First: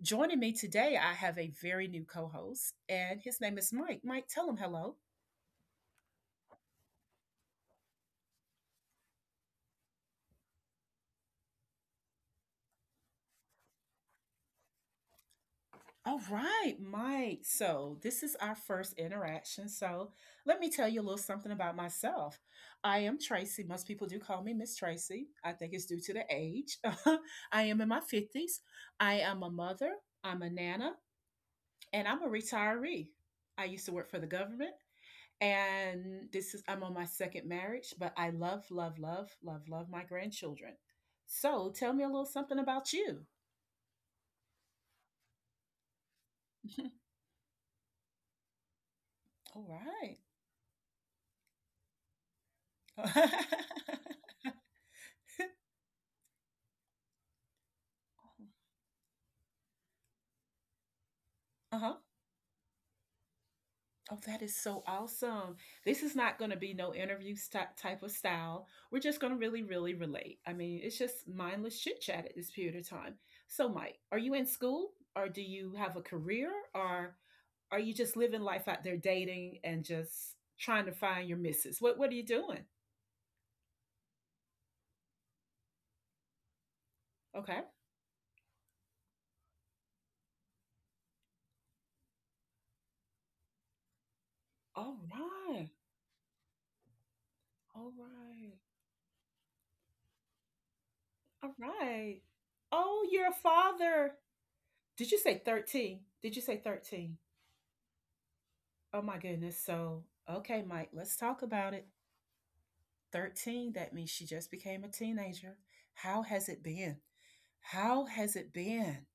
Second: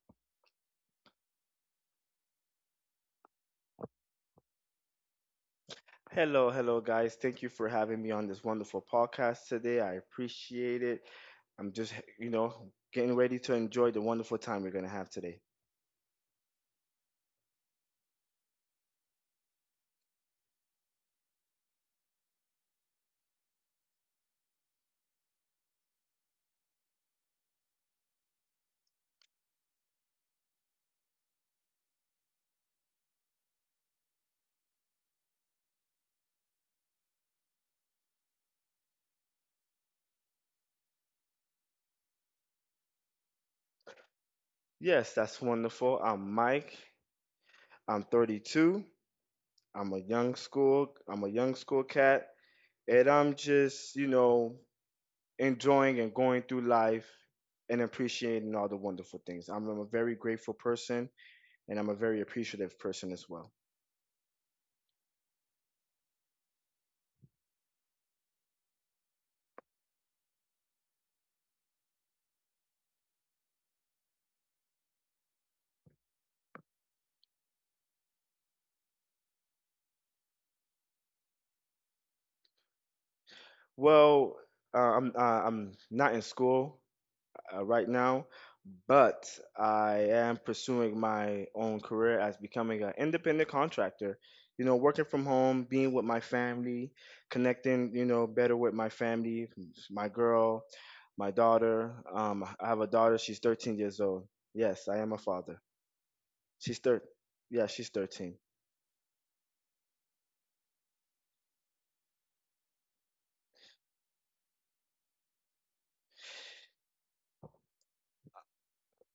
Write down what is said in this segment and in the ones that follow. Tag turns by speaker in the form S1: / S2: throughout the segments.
S1: Joining me today, I have a very new co host, and his name is Mike. Mike, tell him hello.
S2: Hello, hello, guys. Thank you for having me on this wonderful podcast today. I appreciate it. I'm just, you know, Getting ready to enjoy the wonderful time we're going to have today.
S1: All right, Mike. So, this is our first interaction. So, let me tell you a little something about myself. I am Tracy. Most people do call me Miss Tracy. I think it's due to the age. I am in my 50s. I am a mother, I'm a nana, and I'm a retiree. I used to work for the government, and this is I'm on my second marriage, but I love, love, love, love, love my grandchildren. So tell me a little something about you.
S2: Yes, that's wonderful. I'm Mike. I'm 32.
S1: All right.
S2: I'm a young school cat, and I'm just, you know, enjoying and going through life and appreciating all the wonderful things. I'm a very grateful person, and
S1: Uh
S2: I'm a
S1: huh.
S2: very appreciative person as well.
S1: Oh, that is so awesome. This is not going to be no interview type of style. We're just going to really, really relate. I mean, it's just mindless chit chat at this period of time. So, Mike, are you in school or do you have a career or are you just living life out there dating and just trying to find your misses? What are you doing?
S2: Well, I'm not in school.
S1: Okay.
S2: Right now, but I am pursuing my own career as becoming an independent contractor. You know,
S1: All
S2: working from home,
S1: right.
S2: being with my family,
S1: All
S2: connecting, you know,
S1: right.
S2: better with my family, my girl, my
S1: All
S2: daughter.
S1: right.
S2: I have a
S1: Oh,
S2: daughter.
S1: you're a
S2: She's 13 years
S1: father.
S2: old. Yes, I
S1: Did
S2: am
S1: you
S2: a
S1: say
S2: father.
S1: 13? Did you say
S2: She's thir.
S1: 13?
S2: Yeah, she's 13.
S1: Oh my goodness. So, okay, Mike, let's talk about it. 13, that means she just became a teenager. How has it been? How has it been?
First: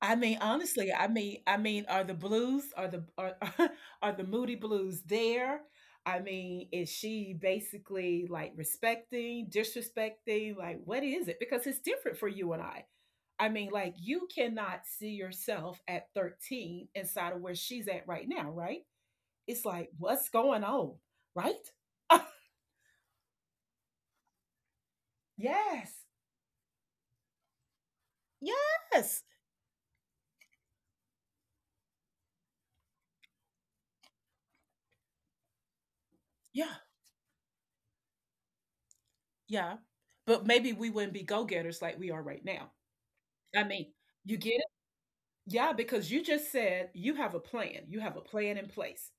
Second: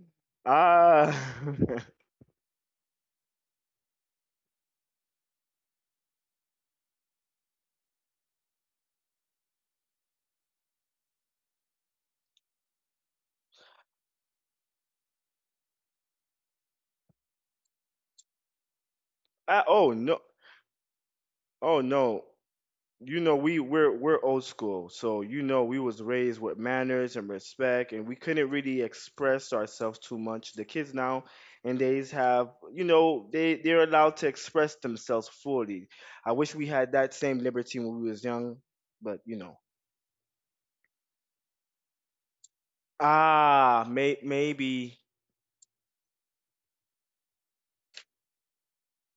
S1: I mean, honestly, I
S2: Ah.
S1: mean, are the blues, are the are, are the moody blues there? I mean, is she basically like respecting, disrespecting? Like, what is it? Because it's different for you and I. I mean, like, you cannot see yourself at 13 inside of where she's at right now, right? It's
S2: Ah,
S1: like,
S2: oh no.
S1: what's going on, right?
S2: Oh no. You know we're old school, so you know we was
S1: Yes,
S2: raised with manners and respect, and we couldn't really
S1: yes,
S2: express ourselves too much. The kids now, and they have, you know, they're allowed to express themselves fully. I wish we
S1: yeah,
S2: had that same liberty when we was young, but you know,
S1: yeah. But maybe we wouldn't be go getters like we are right now. I mean, you get it?
S2: maybe.
S1: Yeah, because you just said you have a plan. You have a plan in place.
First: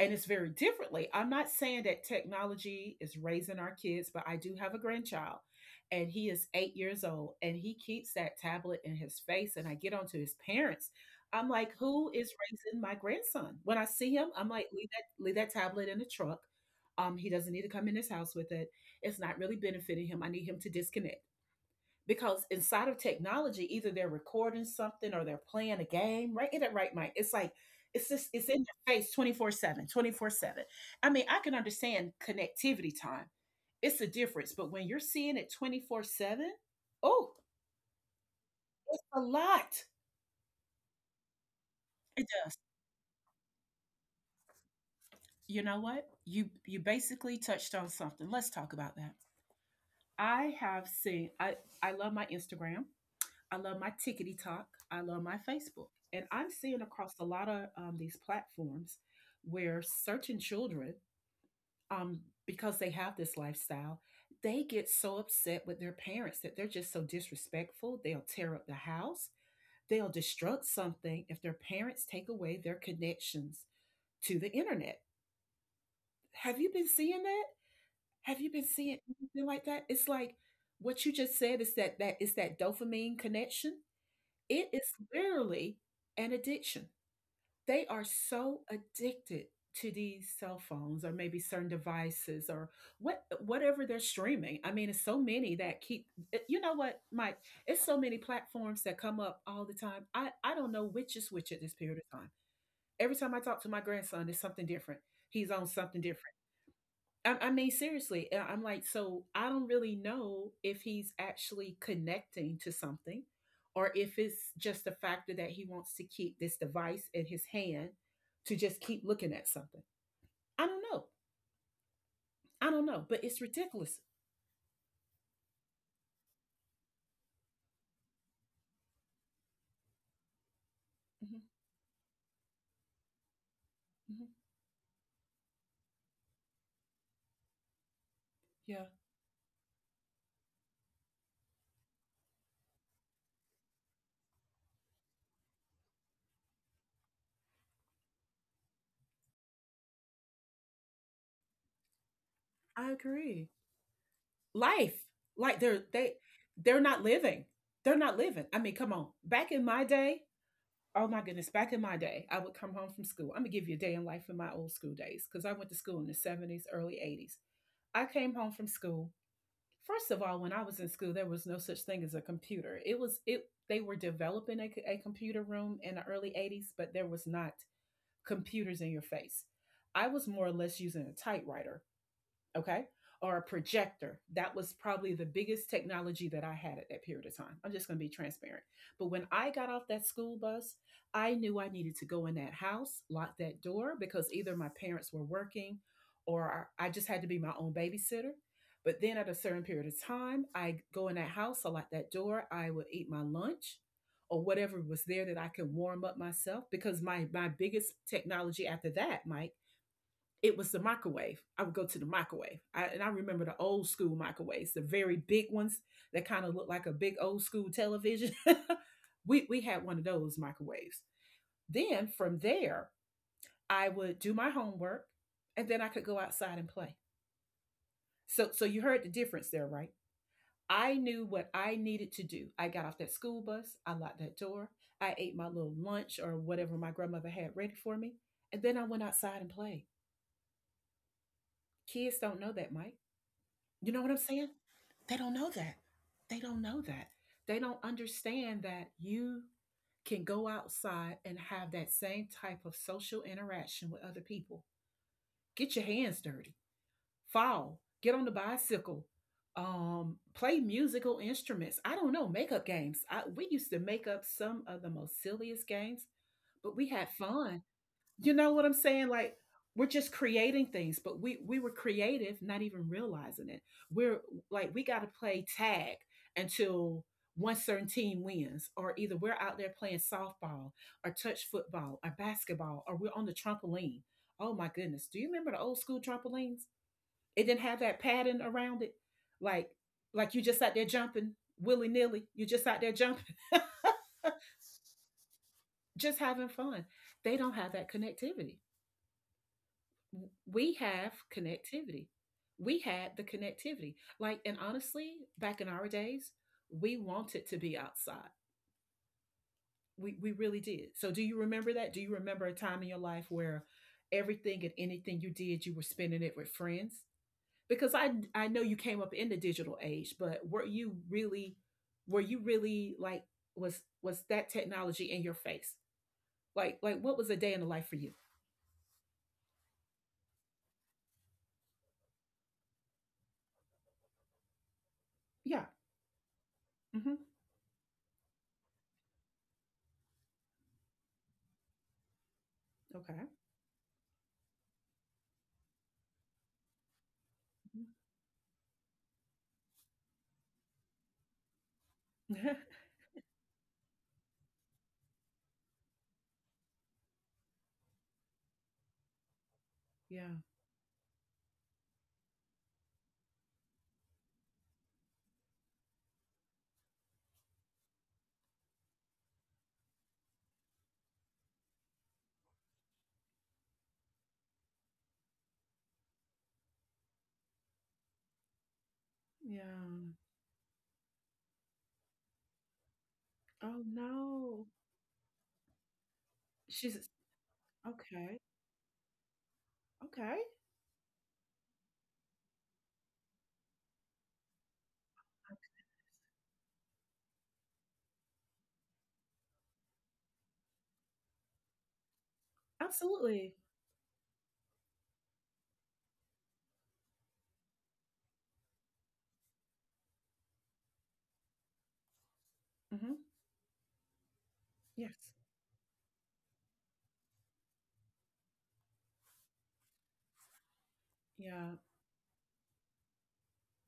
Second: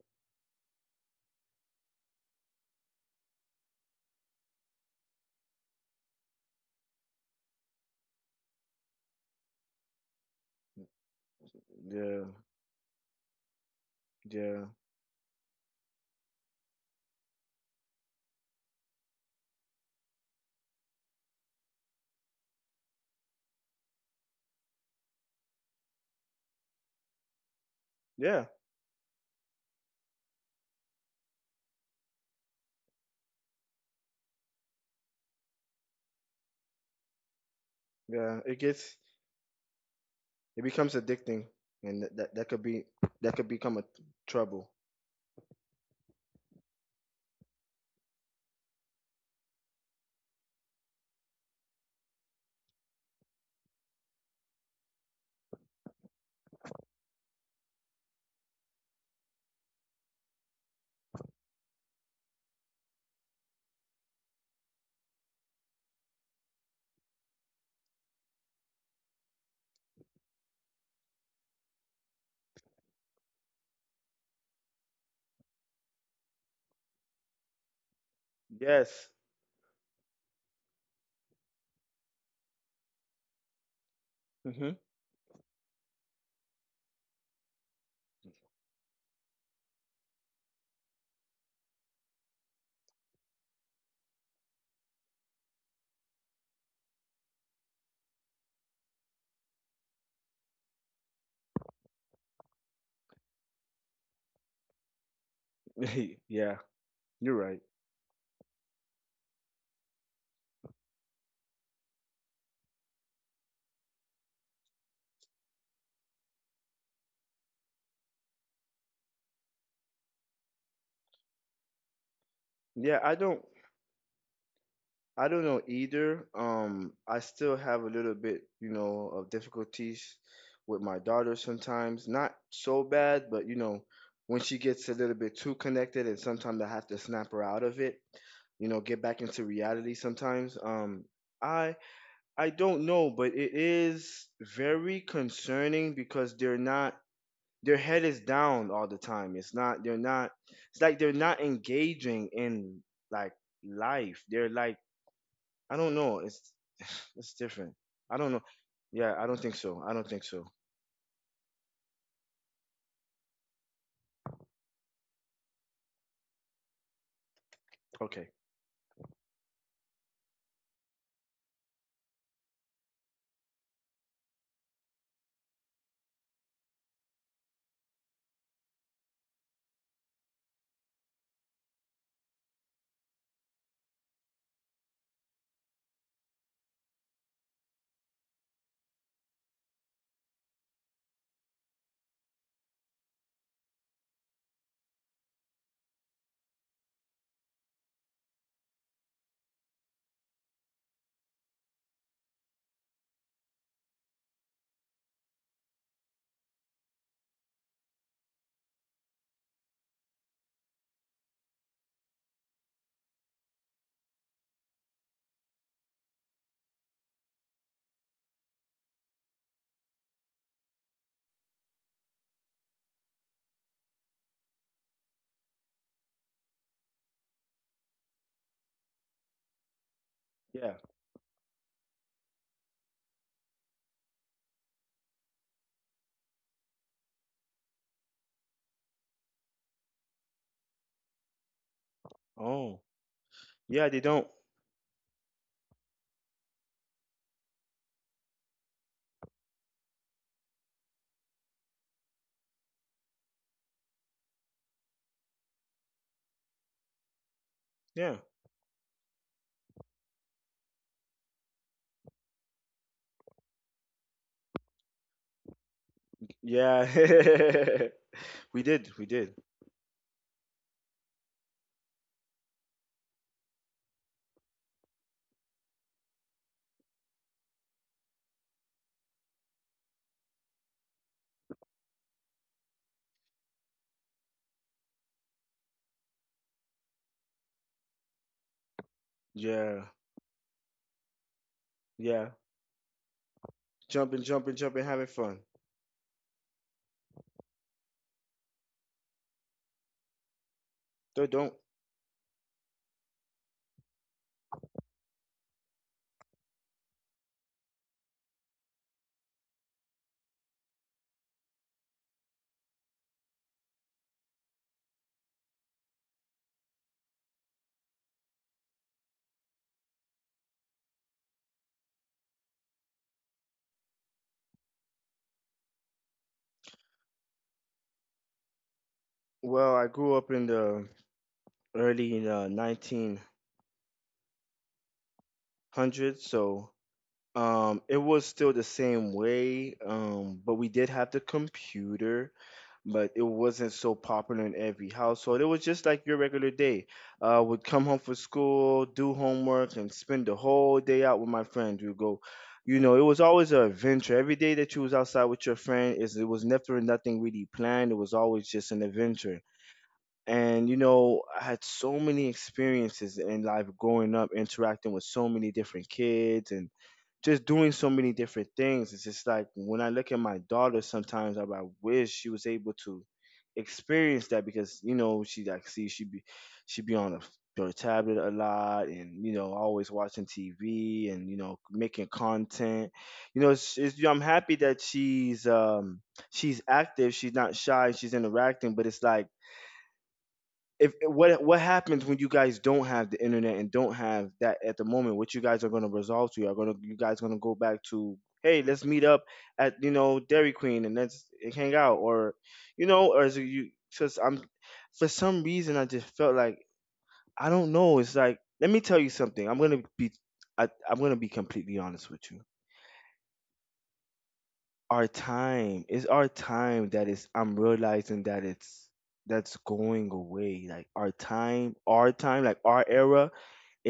S1: And it's very differently. I'm not saying that technology is raising our kids, but I do have a grandchild and he is 8 years old and he keeps that tablet in his face. And I get onto his parents. I'm like, who
S2: Yeah,
S1: is raising my grandson? When I see him, I'm
S2: yeah,
S1: like, leave that tablet in the truck. He doesn't need to come in his house with it. It's not really benefiting him. I need him to disconnect because inside of technology, either they're recording something or they're playing a game, right? Get it right, Mike. It's like it's just
S2: yeah,
S1: it's in your face 24 seven, twenty 7. I mean, I can understand connectivity time. It's a difference, but when you're seeing it 24/7, oh,
S2: yeah. It gets,
S1: it's a lot.
S2: it becomes addicting, and that
S1: It
S2: that, that
S1: does.
S2: could be, that could become a trouble.
S1: You know what? You basically touched on something. Let's talk about that. I have seen I I love my Instagram. I love my tickety talk. I love my Facebook. And I'm seeing across a lot of these platforms where certain children, um, because they have this lifestyle, they get so upset with their parents that they're just so disrespectful. They'll tear up the house, they'll destruct something if their parents take away their connections to the internet. Have you been seeing that? Have you been seeing
S2: Yes.
S1: anything like that? It's like what you just said is that that is that dopamine connection. It
S2: Mhm.
S1: is literally an addiction. They are so addicted to these cell phones or maybe certain devices or whatever they're streaming. I mean, it's so many that keep you know what, Mike? It's so many platforms that come up all the time. I don't know which is which at this period of time. Every time I talk to my grandson, it's something different. He's on something different.
S2: Yeah, you're right.
S1: Seriously, I'm like, so I don't really know if he's actually connecting to something or if it's just a factor that he wants to keep this device in his hand to just keep looking at something. I don't know. I don't
S2: Yeah,
S1: know, but it's ridiculous.
S2: I don't know either. I still have a little bit, you know, of difficulties with my
S1: Hmm.
S2: daughter sometimes. Not so bad, but you know,
S1: Hmm.
S2: when she gets a little bit too connected and sometimes I have to snap her out of it, you know,
S1: Yeah,
S2: get back into reality sometimes. I I don't know, but it is very concerning because they're not their head is down all the time. It's like they're not engaging in,
S1: I
S2: like,
S1: agree.
S2: life. They're like
S1: Life, like
S2: I
S1: they're
S2: don't
S1: they
S2: know. It's
S1: they're not
S2: it's
S1: living.
S2: different.
S1: They're not
S2: I don't know.
S1: living. I mean, come on.
S2: Yeah, I don't
S1: Back
S2: think
S1: in my
S2: so. I don't
S1: day,
S2: think so.
S1: oh my goodness, back in my day, I would come home from school. I'm gonna give you a day in life in my old school days because I went to school in the 70s, early 80s. I
S2: Okay.
S1: came home from school. First of all, when I was in school, there was no such thing as a computer. It was it They were developing a computer room in the early 80s, but there was not computers in your face. I was more or less using a typewriter, okay, or a projector. That was probably the biggest technology that I had at that period of time. I'm just going to be transparent. But when I got off that school bus, I knew I needed to go in that house, lock that door, because either my parents were working or I just had to be my own babysitter. But then at a certain period of time, I go in that house, I lock that door, I would eat my lunch or whatever was there that I could warm up myself because my biggest technology after that, Mike, it was the microwave. I would go to the microwave. And I remember the old school microwaves, the very big ones that kind of looked like a big old school television. We had one of those microwaves. Then from there, I would do my homework and then I could go outside and play. So, you heard the difference there, right?
S2: Yeah.
S1: I knew what I needed to do. I got off that school bus, I locked that door, I ate my little lunch or whatever my grandmother had ready for me, and then I went outside and played. Kids don't know that,
S2: Oh.
S1: Mike.
S2: Yeah,
S1: You
S2: they
S1: know what I'm
S2: don't.
S1: saying? They don't know that. They don't know that. They don't understand that you can go outside and have that same type of social interaction with other people. Get your hands dirty, fall,
S2: Yeah.
S1: get on the bicycle, play musical instruments. I don't know, make up games. We used to make up some of the most silliest games, but
S2: Yeah.
S1: we had fun, you know
S2: We
S1: what I'm
S2: did. We
S1: saying?
S2: did.
S1: Like, we're just creating things, but we were creative, not even realizing it. We're like, we got to play tag until one certain team wins, or either we're out there playing softball, or touch football, or basketball, or we're on the trampoline. Oh my goodness! Do you remember the old school trampolines? It didn't have that padding around it, like
S2: Yeah.
S1: you just out there jumping willy nilly.
S2: Yeah.
S1: You're just out there jumping,
S2: Jumping, jumping, jumping, having fun.
S1: just having fun. They don't have that connectivity, we have
S2: They don't.
S1: connectivity. We had the connectivity. Like, and honestly, back in our days, we wanted to be outside. We really did. So, do you remember that? Do you remember a time in your life where everything and anything you did, you were spending it with friends? Because I know you came up in the digital age, but were you really like, was that technology in your face? Like, what was a day in the life for you?
S2: Well, I grew up in the early 1900s,
S1: Yeah.
S2: so.
S1: Hmm.
S2: It was still the same way, but we did have the computer, but it
S1: Okay.
S2: wasn't so popular in every household. It was just like your regular day. Would come home from school, do homework, and spend the whole day out with my friends. You know, it was always an adventure. Every day that you was outside with your friend, is it was never nothing really planned. It was always just an adventure.
S1: Yeah.
S2: And you know, I had so many experiences in life growing up, interacting with so many different kids and just doing so many different things. It's just like when I look at my daughter, sometimes I'm like, I wish she was able to experience that because you know she like see she be on a her tablet a lot, and you know,
S1: Yeah.
S2: always watching TV, and you know, making content. You know,
S1: Oh,
S2: I'm happy
S1: no.
S2: that she's
S1: She's
S2: active, she's not shy, she's
S1: okay,
S2: interacting, but it's like,
S1: okay,
S2: if eh, what happens when you guys don't have the internet and don't have that at the moment? What you guys are going to resolve to? Are going to, you guys going to go back to, hey, let's meet up at, you know, Dairy Queen and let's hang out? Or you know, or is it?
S1: absolutely.
S2: You because I'm For some reason I just felt like, I don't know it's like, let me tell you something, I'm going to be completely honest with you.
S1: Mhm.
S2: Our
S1: Yes.
S2: time is our time. That is I'm realizing that it's that's going away. Like,
S1: Yeah,
S2: our time, like, our era,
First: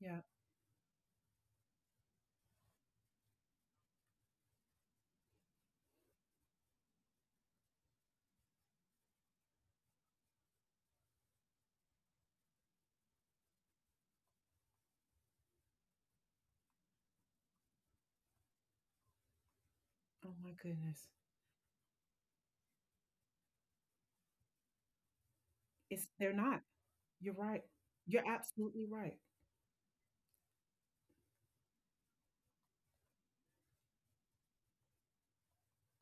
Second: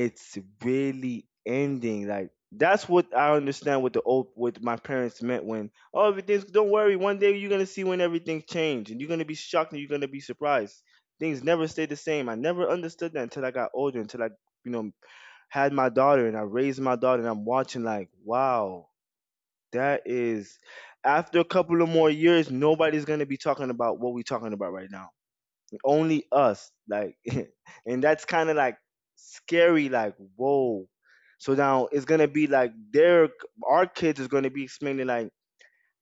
S1: yeah.
S2: really ending. Like, that's what I understand, what the old, what my parents meant when, oh, everything's, don't worry, one day you're gonna see when everything changed, and you're gonna be shocked, and you're gonna be surprised. Things never stay the same. I never understood that until I got older, until I you know had my daughter and I raised my daughter, and I'm watching, like, wow, that
S1: Oh my
S2: is,
S1: goodness.
S2: after a couple of more years, nobody's gonna be talking about what we're talking about right now,
S1: It's
S2: only
S1: They're not.
S2: us. Like,
S1: You're right.
S2: and that's
S1: You're
S2: kind of like
S1: absolutely right.
S2: scary, like, whoa. So now it's gonna be like their our kids is gonna be explaining, like,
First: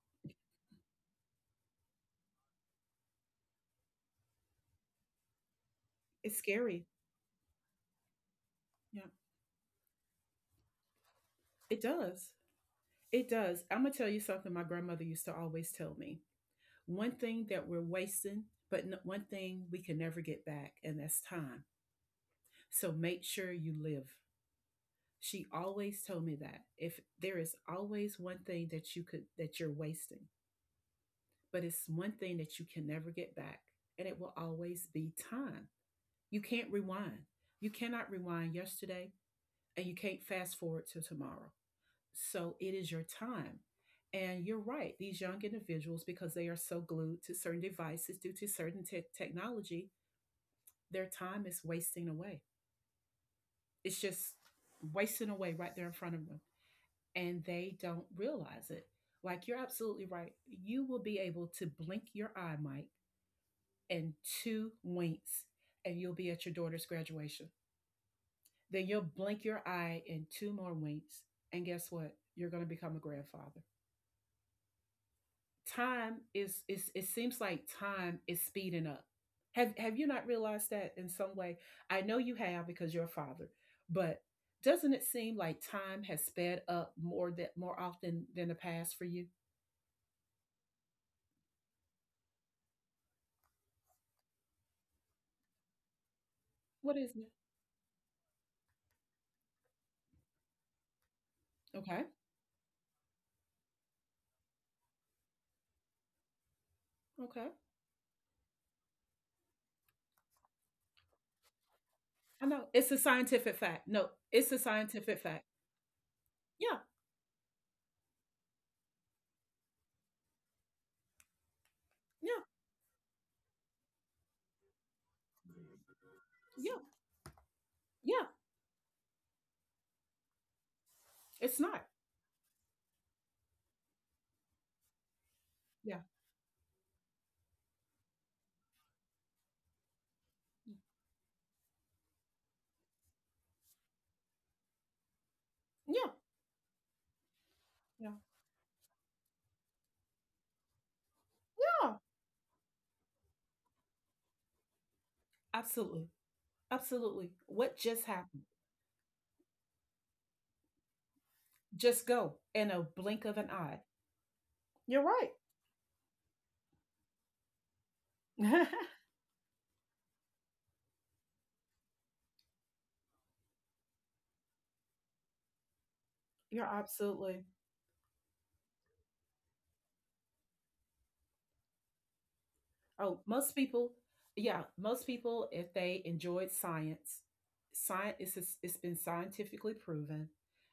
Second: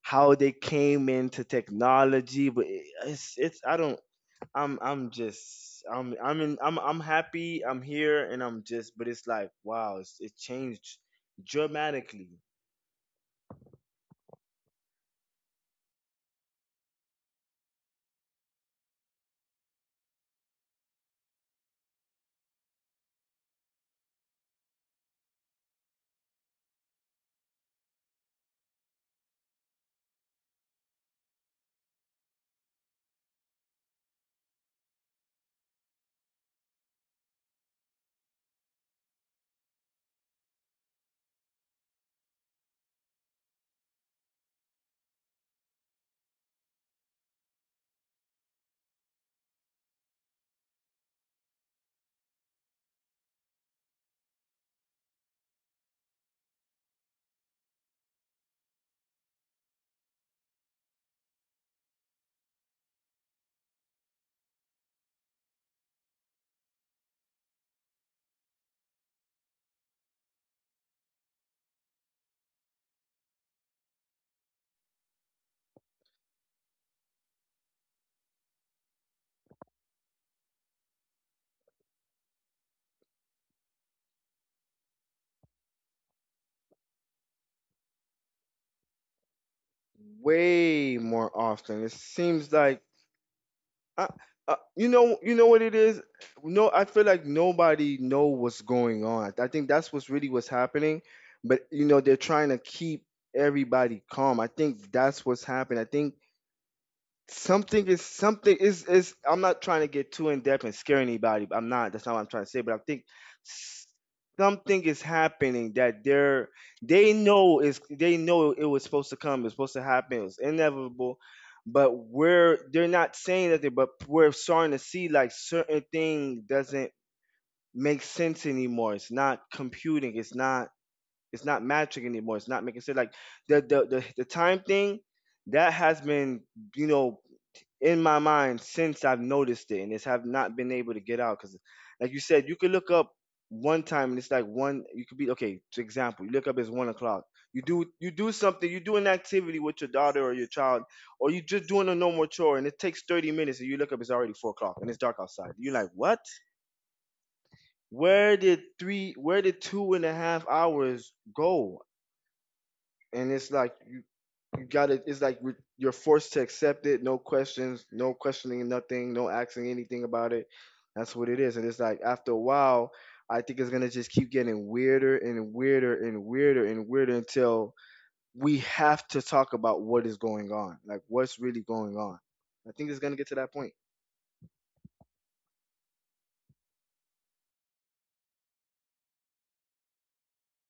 S2: how they came into technology. But it- it's I don't I'm just
S1: It's
S2: I'm in, I'm
S1: scary.
S2: I'm happy I'm here, and I'm just
S1: Yeah.
S2: but it's like, wow, it changed
S1: It does.
S2: dramatically.
S1: It does. Imma tell you something my grandmother used to always tell me. One thing that we're wasting, but n one thing we can never get back, and that's time. So make sure you live. She always told me that. If there is always one thing that you could that you're wasting, but it's one thing that you can never get back, and it will always be time. You can't rewind. You cannot rewind yesterday, and you can't fast forward to tomorrow. So it is your time. And you're right, these young individuals, because they are so glued to certain devices due to certain technology, their time is wasting away. It's just wasting away right there in front of them. And they don't realize it. Like, you're absolutely right. You will be able to blink your eye, Mike, in two winks, and you'll be at your daughter's graduation. Then you'll blink your eye in two more winks, and guess what? You're going to become a grandfather. Time is, it seems like time is speeding up. Have you not realized that in some way? I know you have because you're a father, but doesn't it seem like time has sped up more often than the past for you?
S2: Way more often, it seems like I, you know, what it is. No, I
S1: What
S2: feel
S1: is it?
S2: like nobody know what's going on. I think that's what's really what's happening. But you know,
S1: Okay.
S2: they're trying to keep everybody calm. I think that's what's happened. I think
S1: Okay.
S2: something is, I'm not trying to get too in depth and scare anybody. I'm not. That's not what I'm trying
S1: I
S2: to say.
S1: know.
S2: But I
S1: It's a
S2: think
S1: scientific fact.
S2: s-
S1: No, it's a
S2: something is
S1: scientific fact.
S2: happening that they're
S1: Yeah.
S2: they know, is, they know it was supposed to come. It's supposed to happen. It was inevitable. But
S1: Yeah.
S2: we're they're not saying anything. But we're starting to see, like, certain thing
S1: Yeah.
S2: doesn't make
S1: Yeah.
S2: sense anymore. It's not computing. It's not. It's
S1: It's
S2: not
S1: not.
S2: magic anymore. It's not making sense. Like, the time thing that
S1: Yeah.
S2: has been, you know, in my mind since I've noticed it, and it's have not been able to get out. Because, like you said, you could look up one time, and it's like one. You could be okay. For
S1: Yeah.
S2: example, you look up, it's 1 o'clock.
S1: Yeah.
S2: You do something. You do an activity with your daughter or your child, or you just doing
S1: Yeah.
S2: a normal chore, and it takes 30 minutes, and you look up, it's already 4 o'clock, and it's dark outside. You're like,
S1: Absolutely.
S2: what?
S1: Absolutely. What just
S2: Where
S1: happened?
S2: did three? Where did two and a half hours go?
S1: Just go in a blink
S2: And
S1: of an
S2: it's like,
S1: eye.
S2: you got
S1: You're
S2: it. It's
S1: right.
S2: like, you're forced to accept it. No questions, no questioning nothing, no asking anything about it. That's what it is. And it's like, after a while, I think it's gonna just keep getting weirder and weirder and
S1: You're
S2: weirder and weirder
S1: absolutely.
S2: until we have to talk about what is going on, like, what's really going on. I think it's gonna
S1: Oh,
S2: get to
S1: most
S2: that point.
S1: people, yeah, most people, if they enjoyed science, it's been scientifically proven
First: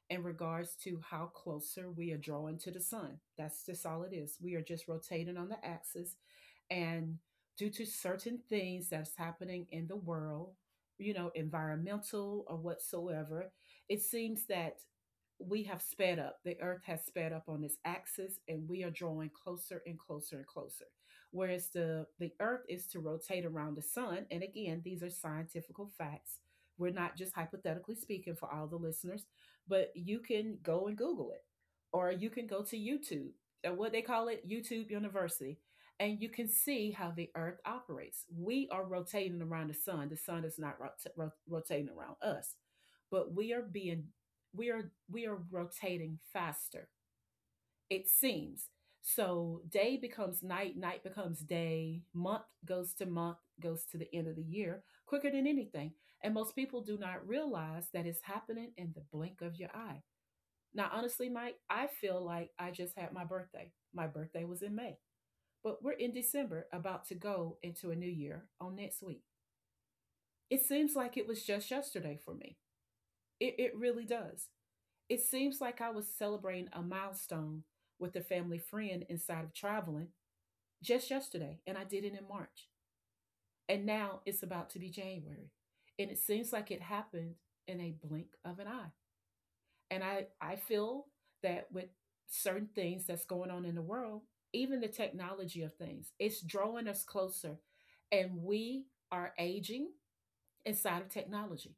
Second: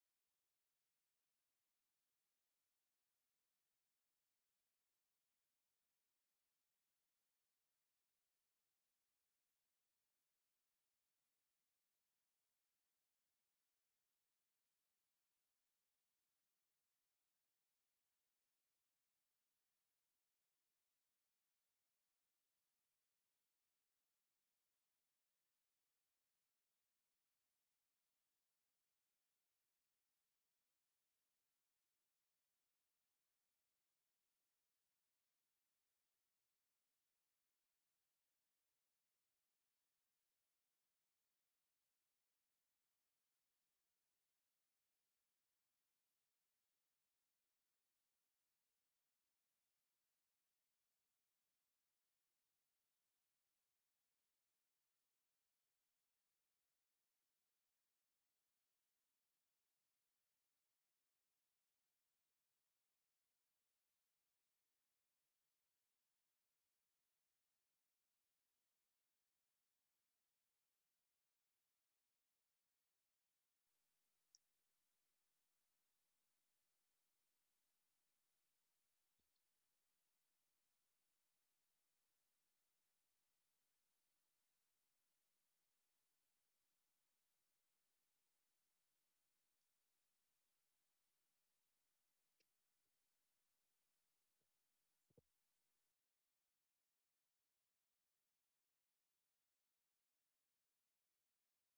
S1: in regards to how closer we are drawing to the Sun. That's just all it is. We are just rotating on the axis. And due to certain things that's happening in the world, you know, environmental or whatsoever, it seems that we have sped up. The Earth has sped up on its axis, and we are drawing closer and closer and closer. Whereas the Earth is to rotate around the Sun, and again, these are scientific facts. We're not just hypothetically speaking for all the listeners, but you can go and Google it, or you can go to YouTube, what they call it, YouTube University, and you can see how the Earth operates. We are rotating around the Sun. The Sun is not rotating around us, but we are we are rotating faster, it seems. So day becomes night, night becomes day, month goes to the end of the year quicker than anything. And most people do not realize that it's happening in the blink of your eye. Now, honestly, Mike, I feel like I just had my birthday. My birthday was in May, but we're in December about to go into a new year on next week. It seems like it was just yesterday for me. It really does. It seems like I was celebrating a milestone with a family friend inside of traveling just yesterday, and I did it in March. And now it's about to be January. And it seems like it happened in a blink of an eye. And I feel that with certain things that's going on in the world, even the technology of things, it's drawing us closer. And we are aging inside of technology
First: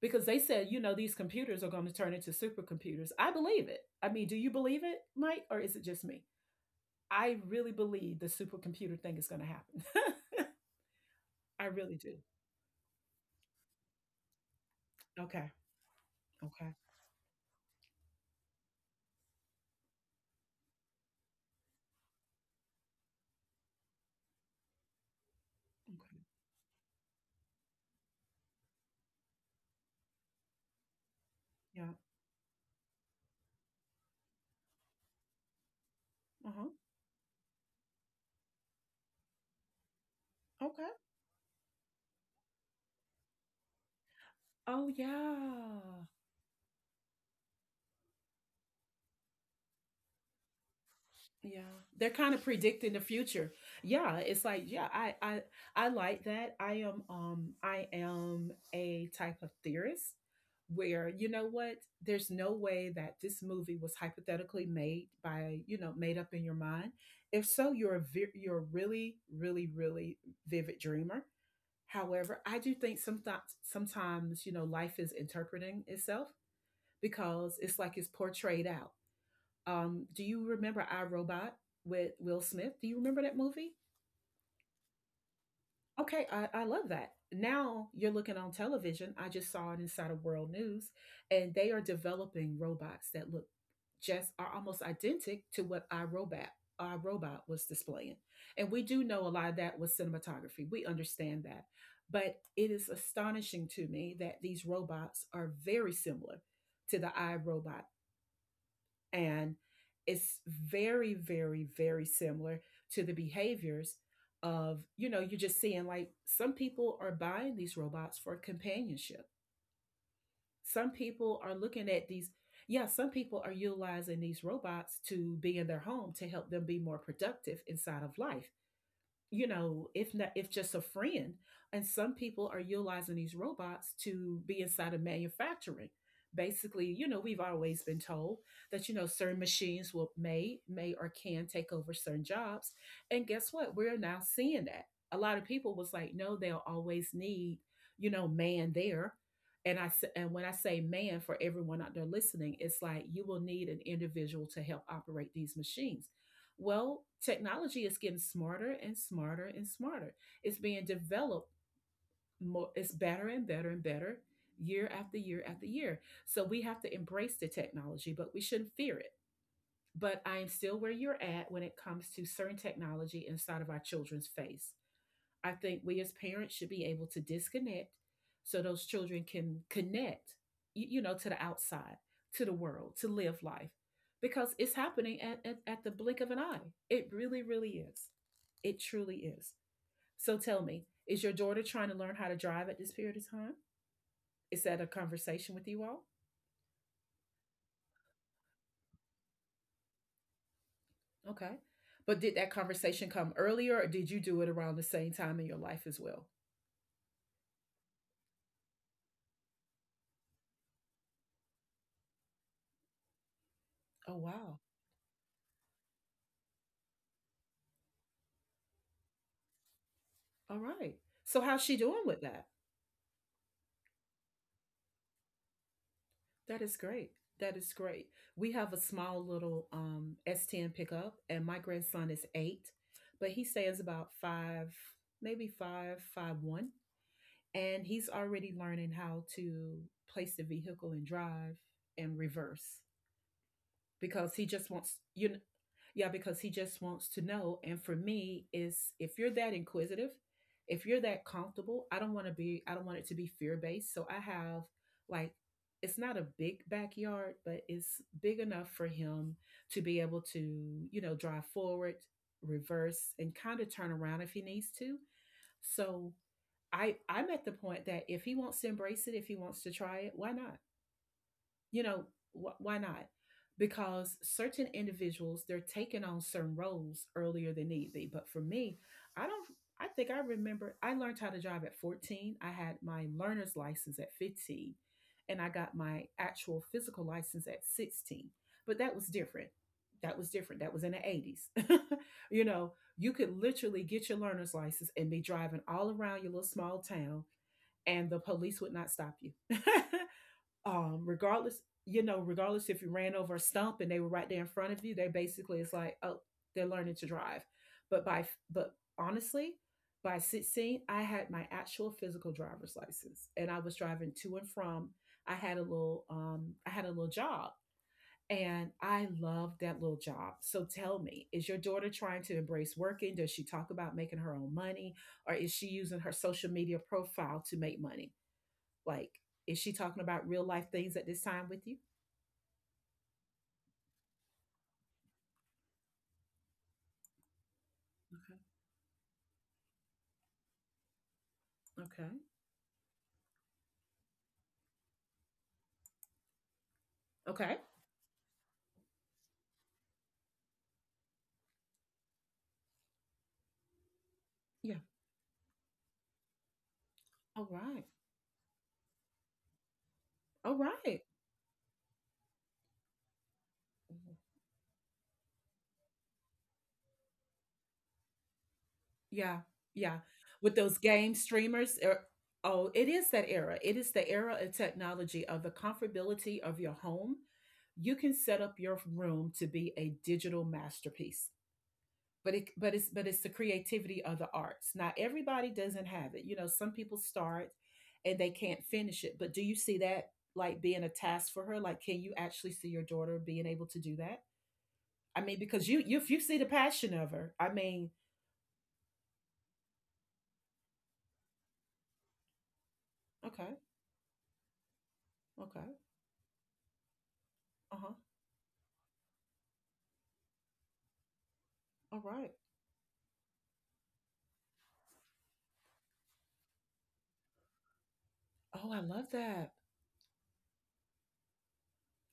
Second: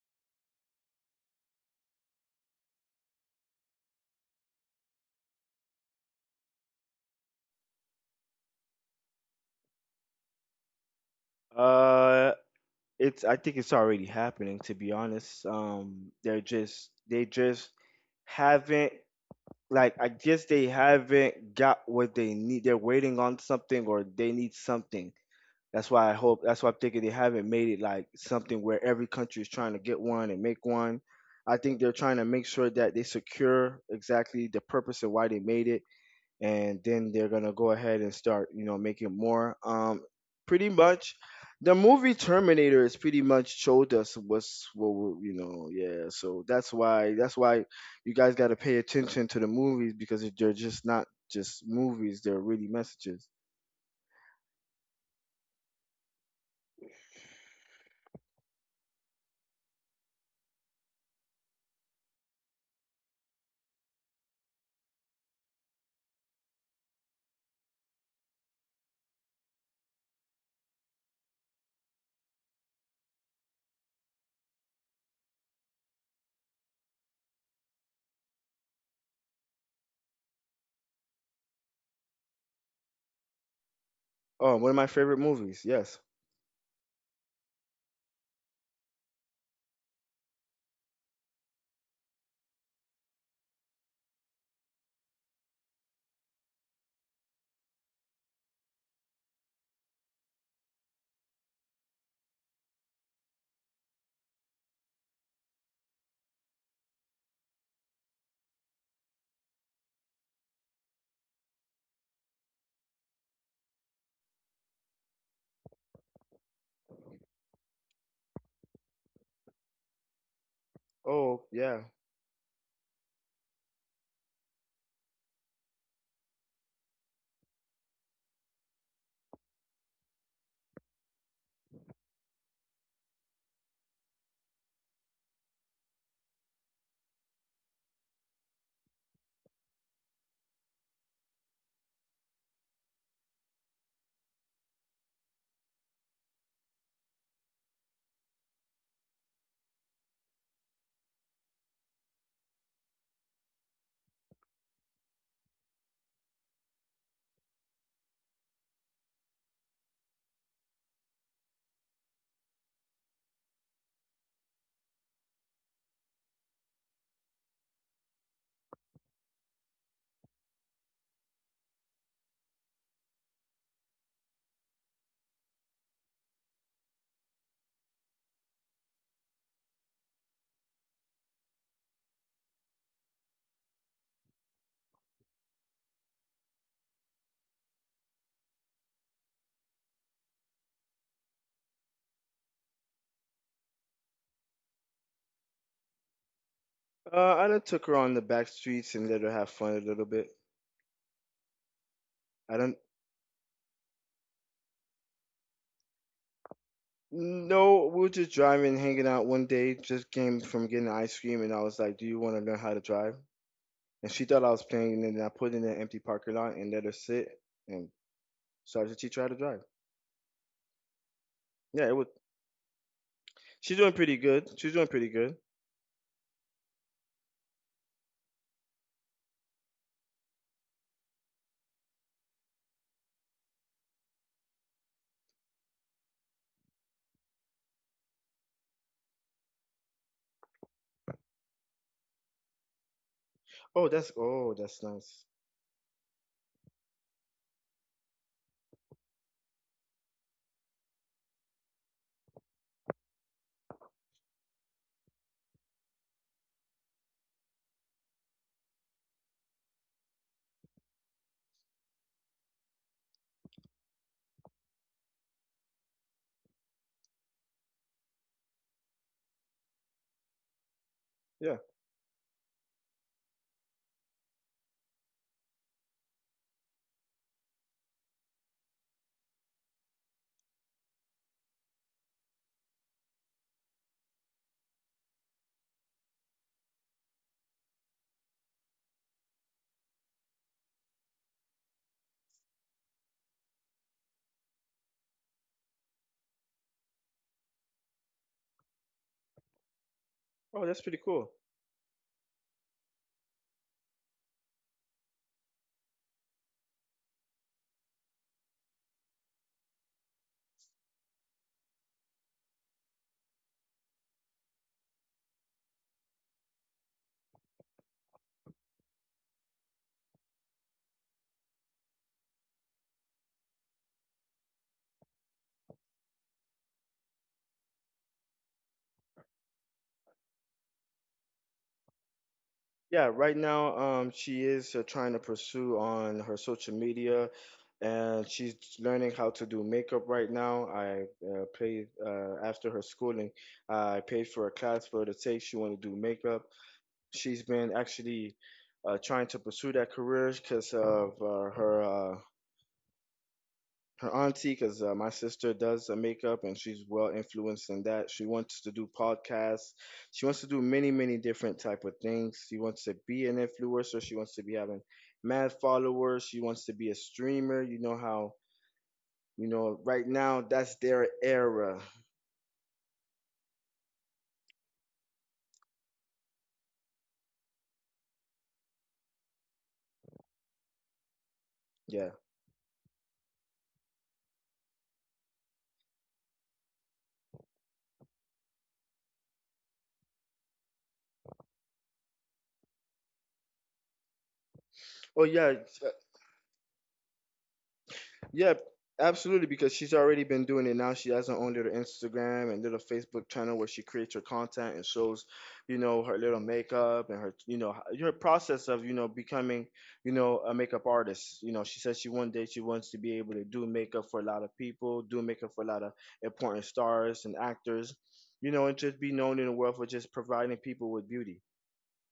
S1: because they said, you know, these computers are going to turn into supercomputers. I believe it. I mean, do you believe it, Mike, or is it just me? I really believe the supercomputer thing is going to happen. I really do.
S2: Uh, it's. I think it's already happening. To be honest,
S1: Okay. Okay.
S2: they just haven't, like, I guess they haven't got what they need. They're waiting on something or they need something. That's why I
S1: Okay.
S2: hope. That's why I'm thinking they haven't made it, like, something where every country is trying to get one and make one. I think
S1: Yeah.
S2: they're trying to make sure that they secure exactly the purpose and why they made it,
S1: Uh huh.
S2: and then they're gonna go ahead and start, you know, making more. Pretty
S1: Okay.
S2: much, the movie Terminator is pretty much showed us what's
S1: Oh
S2: you know,
S1: yeah.
S2: yeah. So that's why you guys got to pay attention to the movies, because if they're just not
S1: Yeah,
S2: just
S1: they're
S2: movies,
S1: kind
S2: they're
S1: of
S2: really
S1: predicting the
S2: messages.
S1: future. Yeah, it's like, yeah, I like that. I am a type of theorist where, you know what, there's no way that this movie was hypothetically made by, you know, made up in your mind. If so, you're a really really really vivid dreamer. However, I do think sometimes, you know, life is interpreting itself because it's like it's portrayed out. Do you remember I Robot with Will Smith? Do you remember that movie?
S2: Oh, one of my favorite movies. Yes.
S1: Okay, I love that. Now you're looking on television. I just saw it inside of World News, and they are developing robots that look just are almost identical to what I Robot was displaying. And we do know a lot of that was cinematography. We understand that. But it is astonishing to me that these robots are very similar to the I Robot. And it's very, very, very similar to the behaviors of, you know, you're just seeing like some people are buying these robots for companionship. Some people
S2: Oh
S1: are
S2: yeah.
S1: looking at these, yeah, some people are utilizing these robots to be in their home to help them be more productive inside of life, you know, if not, if just a friend. And some people are utilizing these robots to be inside of manufacturing. Basically, you know, we've always been told that, you know, certain machines will may or can take over certain jobs, and guess what? We're now seeing that. A lot of people was like, no, they'll always need, you know, man there. And when I say man for everyone out there listening, it's like you will need an individual to help operate these machines. Well, technology is getting smarter and smarter and smarter. It's being developed more, it's better and better and better, year after year after year. So we have to embrace the technology, but we shouldn't fear it. But I am still where you're at when it comes to certain technology inside of our children's face. I think we as parents should be able to disconnect so those children can connect, to the outside, to the world, to live life, because it's happening at the blink of an eye. It really, really is. It truly is. So tell me, is your daughter trying to learn how to drive at this period of time? Is that a conversation with you all?
S2: I done took her on the back streets and let her have fun a little bit.
S1: Okay. But did that
S2: I don't.
S1: conversation come earlier or did you do it around the same time in your life as well?
S2: No, we were just driving, hanging out one day. Just came from getting ice cream, and I was like, "Do you want to learn how to drive?"
S1: Oh,
S2: And she thought
S1: wow.
S2: I was playing, and then I put in an empty parking lot and let her sit, and started to teach her how to drive.
S1: All right. So how's she
S2: Yeah,
S1: doing
S2: it was.
S1: with that?
S2: She's doing pretty good. She's doing pretty good.
S1: That is great. That is great. We have a small little S10 pickup, and my grandson is eight, but he stands about five, maybe five, five, one, and he's already learning how to place the vehicle and drive and reverse
S2: Oh, that's,
S1: because he
S2: oh,
S1: just
S2: that's
S1: wants,
S2: nice.
S1: yeah, because he just wants to know. And for me is, if you're that inquisitive, if you're that comfortable, I don't want it to be fear based. So I have, like, it's not a big backyard, but it's big enough for him to be able to, you know, drive forward, reverse, and kind of turn around if he needs to. So I'm at the point that if he wants to embrace it, if he wants to try it, why not?
S2: Yeah.
S1: You know, why not? Because certain individuals they're taking on certain roles earlier than need be. But for me, I don't. I think I remember I learned how to drive at 14. I had my learner's license at 15, and I got my actual physical license at 16. But that was different. That was different. That was in the 80s. You know, you could literally get your learner's license and be driving all around your little small town, and the police would not stop you.
S2: Oh, that's
S1: um,
S2: pretty cool.
S1: regardless, regardless, if you ran over a stump and they were right there in front of you, they basically it's like, oh, they're learning to drive. But by but, honestly, by 16, I had my actual physical driver's license, and I was driving to and from. I had a little job, and I loved that little job. So tell me, is your daughter trying to embrace working? Does she talk about making her own money? Or is she using her social media profile to make money? Like, is she talking about real life things at this time with you?
S2: Yeah, right now, she is trying to pursue on her social media, and she's learning how to do makeup right now. I paid
S1: Okay. Okay.
S2: After her schooling, I paid for a class for her to take. She want to do makeup. She's
S1: Okay.
S2: been actually trying to pursue that career because of her auntie,
S1: Yeah.
S2: because my sister does makeup and she's well
S1: All
S2: influenced
S1: right.
S2: in that. She wants to do podcasts, she wants to
S1: All
S2: do many
S1: right.
S2: many different type of things, she wants to be an influencer, she wants to be having mad followers, she wants to be a streamer. You know how,
S1: Yeah.
S2: you know,
S1: Yeah.
S2: right now
S1: With those
S2: that's
S1: game
S2: their
S1: streamers,
S2: era.
S1: oh, it is that era. It is the era of technology, of the comfortability of your home. You can set up your room to be a digital masterpiece.
S2: Yeah.
S1: But it's the creativity of the arts. Not everybody doesn't have it, you know. Some people start and they can't finish it. But do you see that, like, being a task for her? Like, can you actually see your daughter being able to do that? I
S2: Oh
S1: mean,
S2: yeah.
S1: because you, if you see the passion of her, I mean,
S2: Yeah, absolutely. Because she's already been doing it now. She has her own little Instagram and little Facebook channel
S1: okay,
S2: where she creates her content and shows,
S1: okay,
S2: you know, her little makeup and her, you know,
S1: uh-huh,
S2: her process of, you know, becoming, you know, a makeup artist. You know, she
S1: all
S2: says she
S1: right,
S2: one day she wants to be able to do makeup for a lot of people, do makeup for a lot of important stars and actors, you know,
S1: oh,
S2: and
S1: I
S2: just
S1: love
S2: be known in
S1: that.
S2: the world for just providing people with beauty.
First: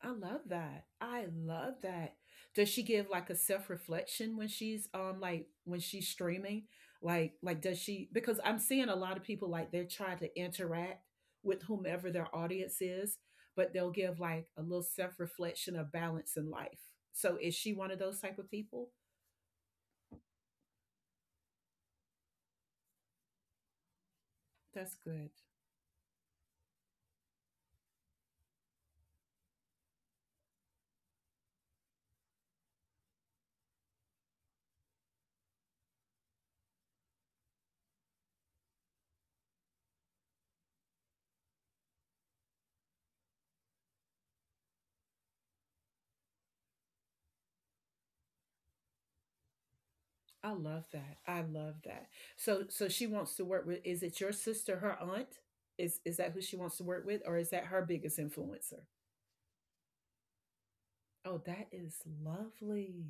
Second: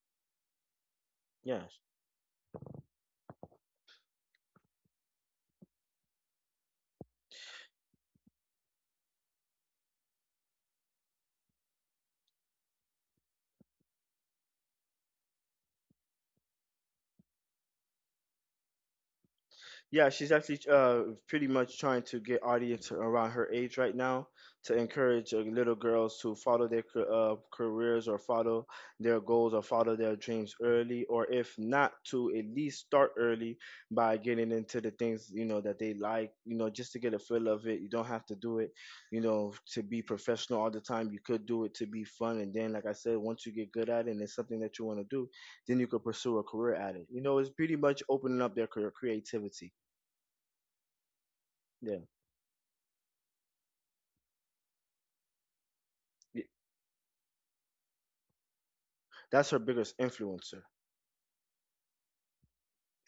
S1: I love that. I
S2: Yeah,
S1: love that. Does she give like a self-reflection when she's like when she's streaming? Like, does she, because I'm seeing a lot of people like they're trying to interact with whomever their audience is, but they'll give like a little self-reflection of balance in life. So is she one of those type of people?
S2: yeah, she's actually pretty much trying to get audience around her age right now to
S1: That's good.
S2: encourage little girls to follow their careers or follow their goals or follow their dreams early, or if not, to at least start early by getting into the things you know that they like. You know, just to get a feel of it. You don't have to do it, you know, to be professional all the time. You could do it to be fun, and then, like I said, once you get good at it and it's something that you want to do, then you could pursue a career at it. You know, it's pretty much opening up their career creativity.
S1: I love that. I love
S2: Yeah,
S1: that. So she wants to work with, is it your sister, her aunt? Is that who
S2: y-
S1: she wants to work with, or is that her biggest influencer?
S2: that's her biggest influencer.
S1: Oh, that is lovely.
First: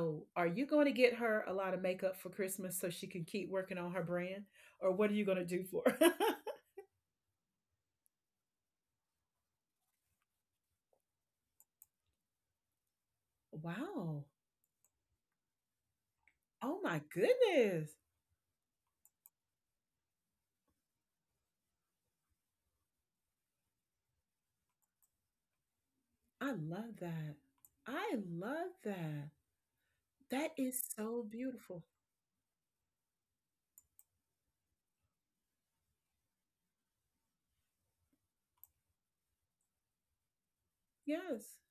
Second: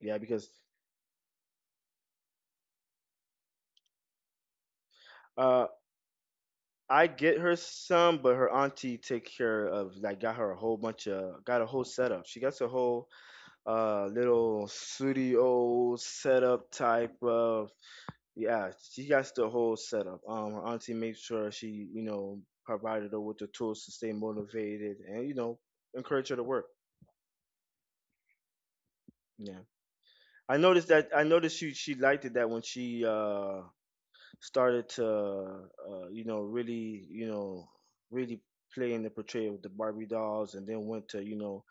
S2: Yeah,
S1: are
S2: because
S1: you going to get her a lot of makeup for Christmas so she can keep working on her brand? Or what are you going to do
S2: uh,
S1: for her?
S2: I get her some, but her auntie take care of like got a whole setup. She gets a whole
S1: Wow.
S2: little studio setup
S1: Oh my
S2: type of.
S1: goodness.
S2: Yeah. She got the whole setup. Her auntie makes sure she you know provided her with the tools to stay motivated and you know encourage her to
S1: I
S2: work.
S1: love that. I love that.
S2: Yeah,
S1: That
S2: I
S1: is
S2: noticed that. I
S1: so
S2: noticed she
S1: beautiful.
S2: she liked it that when she started to you know really play in the portrayal of the Barbie dolls, and then went to you
S1: Yes.
S2: know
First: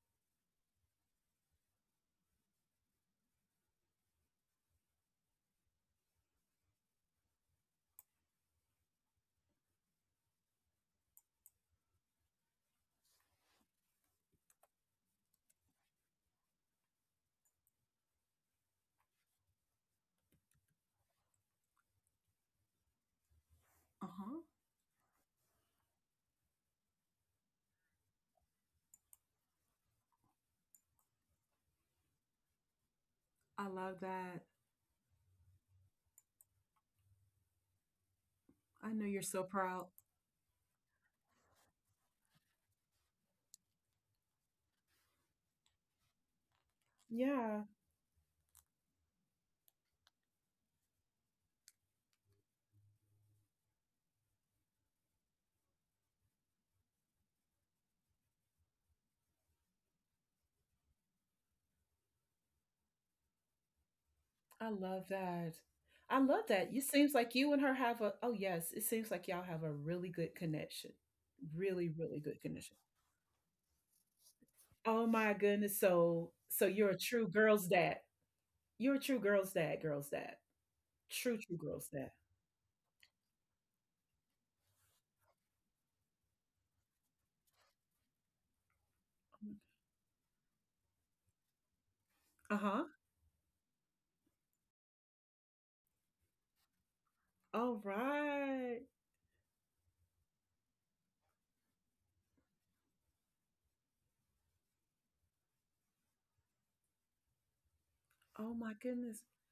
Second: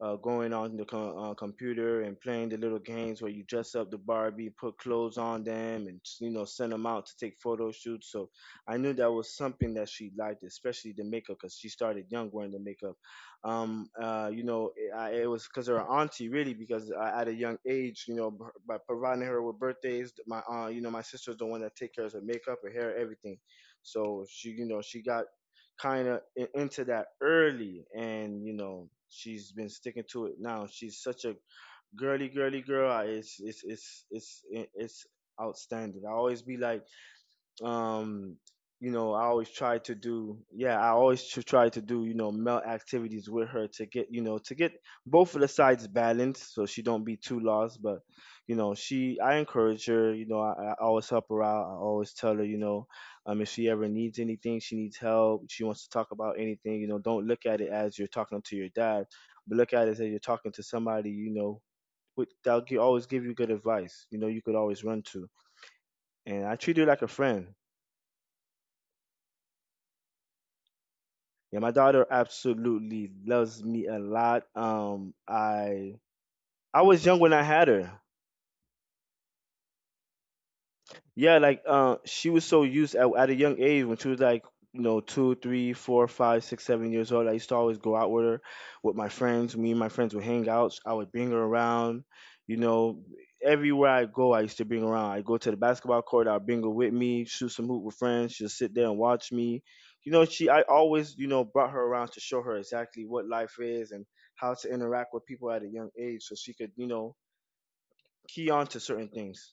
S2: going on the computer and playing the little games where you dress up the Barbie, put clothes on them, and you know send them out to take photo shoots. So I knew that was something that she liked, especially the makeup, because she started young wearing the makeup. You know, it was because her auntie really, because I, at a young age, you know, by providing her with birthdays, my you know, my sister's the one that take care of her makeup, her hair, everything. So
S1: Uh-huh.
S2: she, you know, she got kind of into that early, and you know she's been sticking to it. Now she's such a girly girl. It's it's
S1: I love
S2: it's it's
S1: that.
S2: it's outstanding. I always be like, um you
S1: I know
S2: know, I
S1: you're so
S2: always try
S1: proud.
S2: to do, yeah, I always try to do, you know, male activities with her to get, you know, to get both of the sides balanced, so she don't be too
S1: Yeah.
S2: lost. But you know, she I encourage her, you know, I always help her out. I always tell her, you know, if she ever needs anything, she needs help, she wants to talk about anything, you know, don't look at it as you're talking to your dad, but look at it as you're talking to somebody, you know, that'll always give you good advice, you know, you could
S1: I
S2: always run
S1: love
S2: to,
S1: that. I
S2: and
S1: love
S2: I
S1: that.
S2: treat
S1: You
S2: her like a
S1: seems like
S2: friend.
S1: you and her have a, oh yes, it seems like y'all have a really good connection.
S2: Yeah, my
S1: Really,
S2: daughter
S1: really good connection.
S2: absolutely loves me a lot.
S1: Oh my goodness. So
S2: I
S1: you're a
S2: was young
S1: true
S2: when I
S1: girl's
S2: had
S1: dad.
S2: her.
S1: You're a true girl's dad, girl's dad.
S2: Yeah,
S1: True
S2: like
S1: girl's dad.
S2: she was so used at a young age when she was like, you know, two, three, four, five, six, 7 years old. I used to always go out with her, with my friends. Me and my friends would hang out. I would bring her around. You
S1: Uh-huh.
S2: know, everywhere I go, I used to bring her around. I go to the basketball court. I'll bring her with me, shoot some
S1: All
S2: hoop with friends. She'll sit
S1: right.
S2: there and watch me. You know, she. I always, you know, brought her around to show her exactly what life is and how to interact with people at a young age, so she could, you know, key
S1: Oh
S2: on
S1: my
S2: to certain
S1: goodness.
S2: things.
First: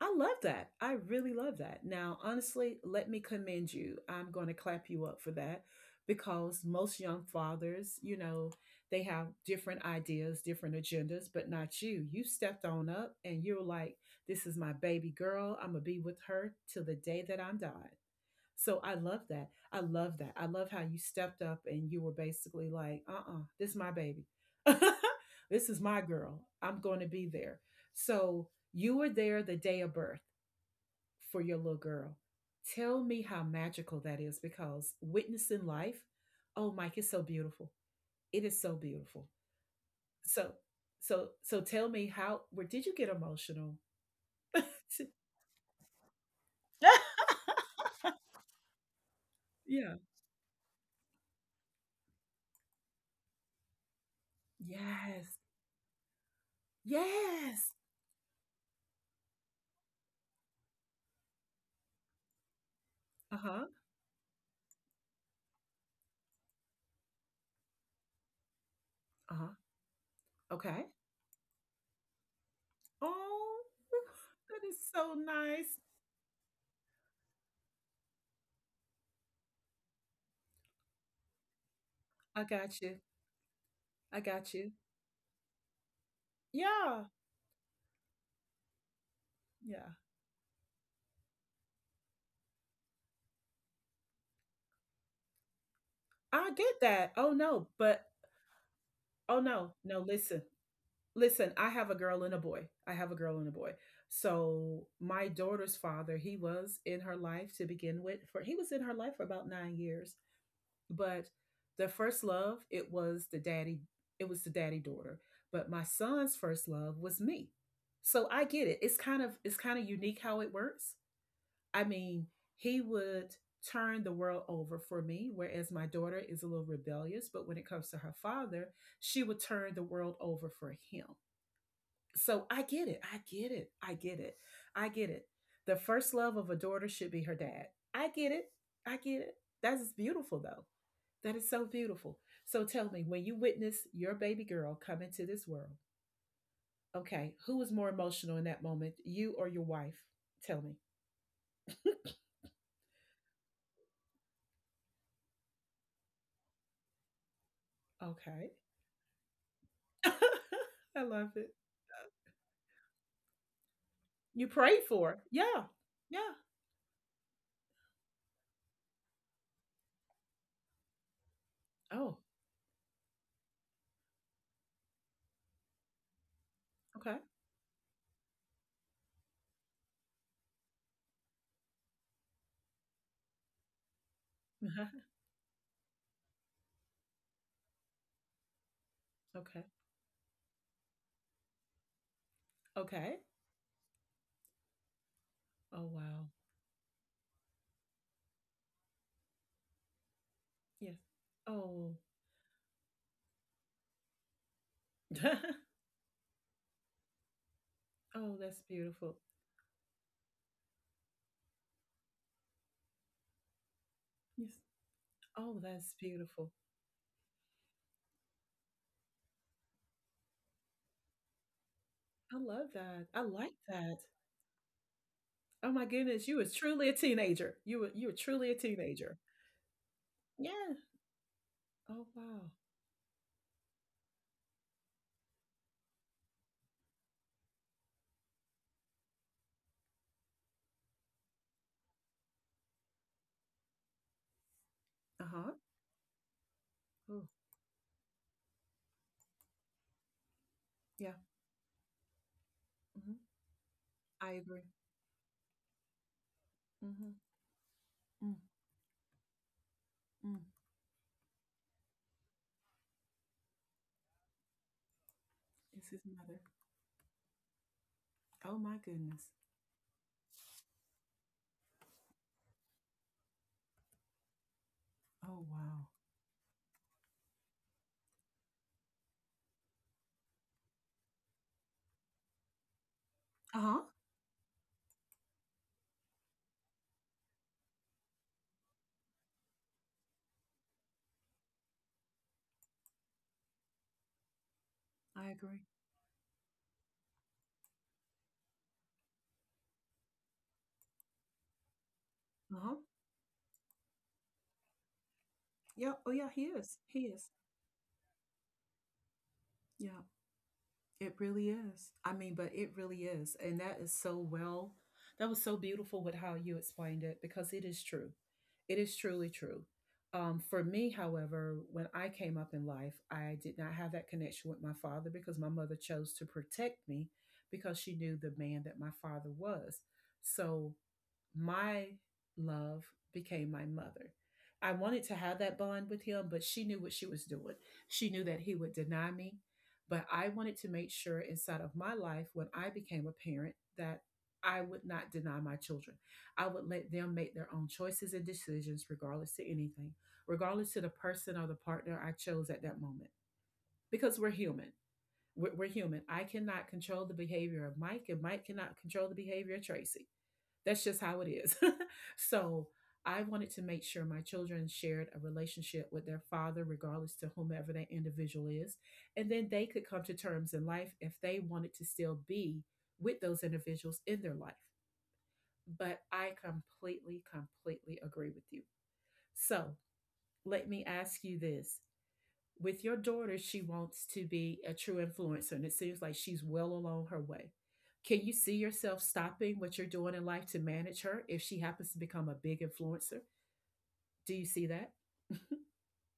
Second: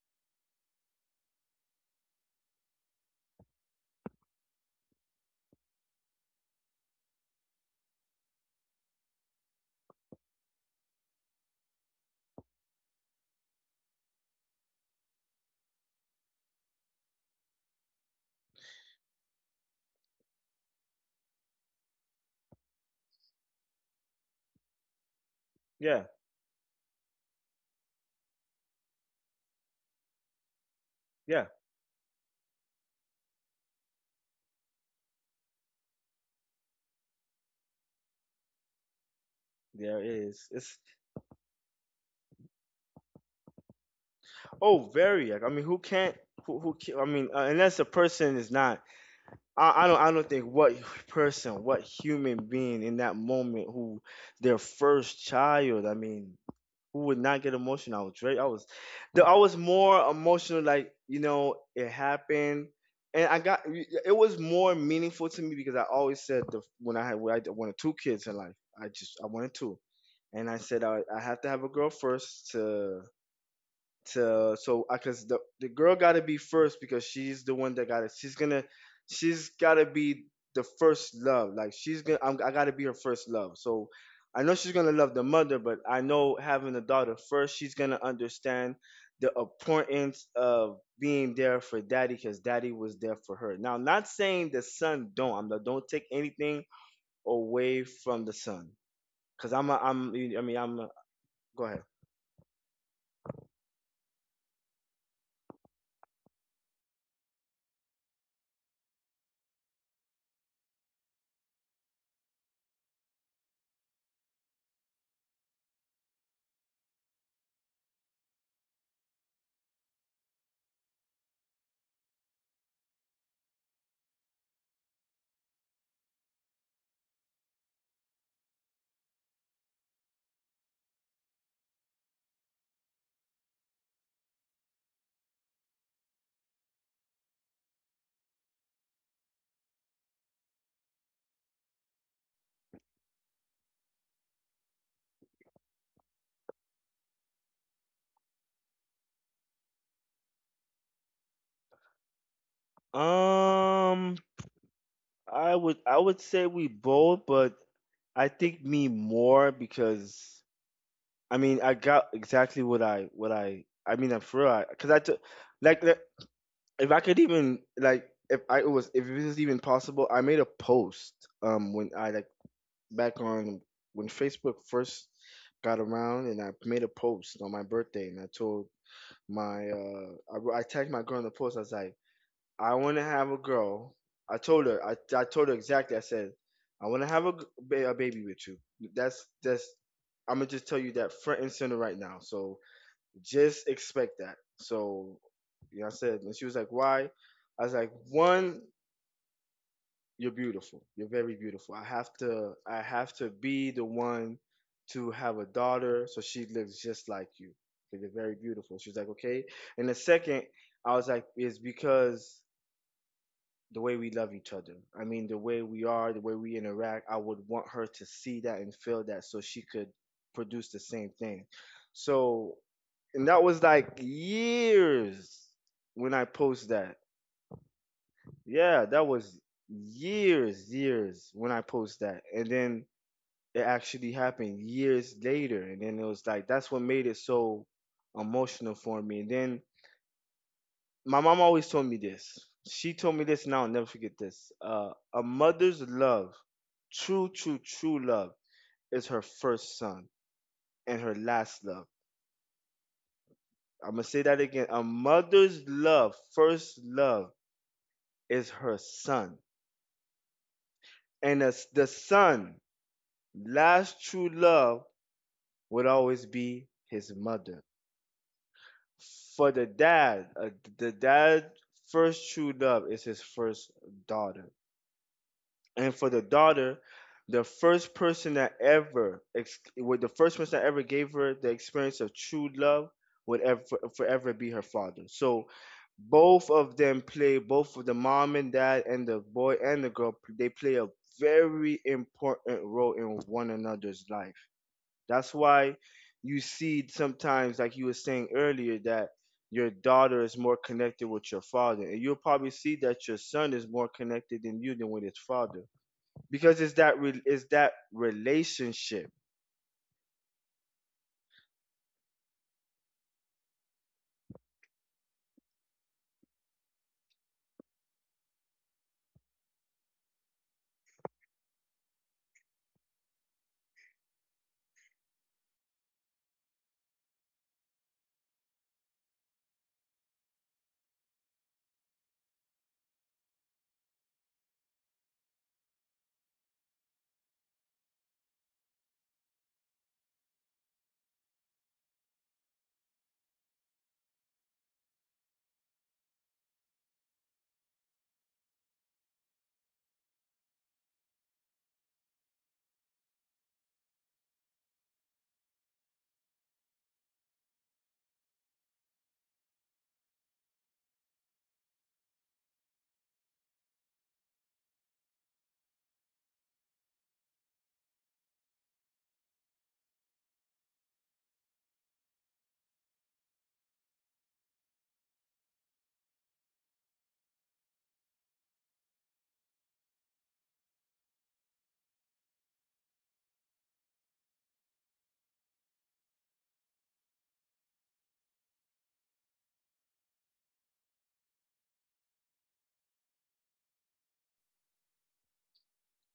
S1: I love that. I really love that. Now, honestly, let me commend you. I'm going to clap you up for that because most young fathers, you know, they have different ideas, different agendas, but not you. You stepped on up and you're like, this is my baby girl. I'm going to be with her till the day that I'm died. So I love that. I love that. I love how you stepped up and you were basically like, this is my baby. this is my
S2: Yeah,
S1: girl. I'm going to be there. So you were there the day of birth for
S2: yeah.
S1: your little girl. Tell me how magical that is because witnessing life, oh Mike, it's so beautiful. It is so beautiful.
S2: There is.
S1: So
S2: Its.
S1: so tell me how where did you get emotional?
S2: Oh, very. Like, I mean, who can't? I mean, unless a person is not. I
S1: yeah.
S2: don't. I don't think what person, what human being in that moment, who their first
S1: Yes.
S2: child. I mean, who would not get
S1: Yes.
S2: emotional? I was. I was. I was more emotional. Like you know, it happened, and I got.
S1: Uh-huh.
S2: It was more meaningful to me because I always said the when I had when I wanted two kids in life. I wanted
S1: Uh-huh.
S2: two, and I said
S1: Okay.
S2: I have to have a girl first to
S1: Oh,
S2: to
S1: that is
S2: so I
S1: so
S2: cause the
S1: nice.
S2: girl gotta be first because she's the one that got it. She's gotta be the first love. Like she's gonna
S1: I
S2: I gotta
S1: got
S2: be her
S1: you.
S2: first love. So
S1: I
S2: I know
S1: got
S2: she's
S1: you.
S2: gonna love the mother, but I know having a
S1: Yeah.
S2: daughter first, she's gonna understand the
S1: Yeah.
S2: importance of being there for daddy because daddy was there for her. Now, not saying the son don't. I'm not, don't take
S1: I
S2: anything
S1: did that. Oh no,
S2: away
S1: but
S2: from the son
S1: oh
S2: because
S1: no, no,
S2: I
S1: listen.
S2: mean
S1: Listen,
S2: go
S1: I
S2: ahead.
S1: have a girl and a boy. I have a girl and a boy. So my daughter's father, he was in her life to begin with. For he was in her life for about 9 years. But the first love, it was the daddy. It was the daddy daughter. But my son's first love was me. So I get it. It's kind of unique how it works. I mean, he would turn the world over for me, whereas my daughter is a little rebellious. But when it comes to her father, she would turn the world over for him. So I get it. I get it. I get it. I get it. The first love of a daughter should be her dad. I get it. I get it. That is beautiful, though. That is so beautiful. So tell me, when you witness your baby girl come into this world, okay, who was more emotional in that moment, you or your wife? Tell me.
S2: Um, I would say we both, but I
S1: Okay.
S2: think me more because
S1: I love
S2: I
S1: it.
S2: mean I got exactly what I mean I'm
S1: You
S2: sure I
S1: prayed
S2: because I
S1: for.
S2: took
S1: Her. Yeah.
S2: like,
S1: Yeah.
S2: if I could even like if I it was, if it was even possible, I made a post when I
S1: Oh,
S2: like back on when Facebook first got around, and I made a
S1: okay.
S2: post on my birthday, and I told my I tagged my girl in the post. I was like, I want to have a girl. I told her. I told her exactly. I said, I want to have a, a baby with you. That's
S1: okay.
S2: that's. I'm gonna just tell you that front and center right now. So
S1: Okay.
S2: just expect that. So, you
S1: Oh,
S2: know, I said,
S1: wow.
S2: and she was like, why? I was like, one, you're beautiful.
S1: Yes.
S2: You're very beautiful. I
S1: Oh.
S2: have to. I have to be the one to
S1: oh,
S2: have a daughter, so she looks just like you. 'Cause you're very
S1: that's
S2: beautiful. She was like,
S1: beautiful.
S2: okay. And the second, I was like, is because the way we love
S1: Yes.
S2: each other. I mean, the
S1: Oh,
S2: way we
S1: that's
S2: are, the way
S1: beautiful.
S2: we interact. I would want her to see that and feel that so she could produce the same thing.
S1: I
S2: So,
S1: love that. I
S2: and that
S1: like
S2: was like
S1: that.
S2: years
S1: Oh my
S2: when I
S1: goodness, you was
S2: post
S1: truly a
S2: that.
S1: teenager. You were truly a
S2: Yeah, that
S1: teenager.
S2: was years,
S1: Yeah.
S2: years when I post
S1: Oh
S2: that. And
S1: wow.
S2: then it actually happened years later. And then it was like, that's what made it so emotional for me. And then my mom always told me this. She told me this, and I'll never forget this. A
S1: Uh huh.
S2: mother's love,
S1: Oh
S2: true love, is her first son and her
S1: yeah.
S2: last love.
S1: Hmm.
S2: I'm gonna say
S1: I
S2: that
S1: agree.
S2: again. A mother's love, first
S1: Mm-hmm.
S2: love,
S1: Mm.
S2: is her son,
S1: Mm.
S2: and as the son, last true love would
S1: It's his
S2: always
S1: mother.
S2: be his mother.
S1: Oh my goodness.
S2: For the dad' first true love is his first daughter.
S1: Oh wow.
S2: And for the daughter, the first person that ever, ex- with the first person that ever gave her the experience of true love would
S1: Uh
S2: ever
S1: huh.
S2: forever be her father. So both of them play, both of the mom and dad and the boy and the girl, they play a very important role in one another's life.
S1: I
S2: That's
S1: agree.
S2: why you see sometimes, like you were saying earlier, that your daughter is more connected with your father. And you'll probably
S1: Uh
S2: see
S1: huh.
S2: that your son is more connected than you than with his father
S1: Yeah. Oh yeah. He
S2: because it's
S1: is.
S2: that
S1: He is.
S2: it's that relationship.
S1: Yeah. It really is. I mean, but it really is. And that is so well, that was so beautiful with how you explained it because it is true. It is truly true. For me, however, when I came up in life, I did not have that connection with my father because my mother chose to protect me because she knew the man that my father was. So my love became my mother. I wanted to have that bond with him, but she knew what she was doing. She knew that he would deny me. But I wanted to make sure inside of my life, when I became a parent, that I would not deny my children. I would let them make their own choices and decisions, regardless to anything, regardless to the person or the partner I chose at that moment, because we're human. We're human. I cannot control the behavior of Mike, and Mike cannot control the behavior of Tracy. That's just how it is. so I wanted to make sure my children shared a relationship with their father, regardless to whomever that individual is. And then they could come to terms in life if they wanted to still be with those individuals in their life. But I completely, completely agree with you. So let me ask you this with your daughter, she wants to be a true influencer, and it seems like she's well along her way. Can you see yourself stopping what you're doing in life to manage her if she happens to become a big influencer? Do you see that?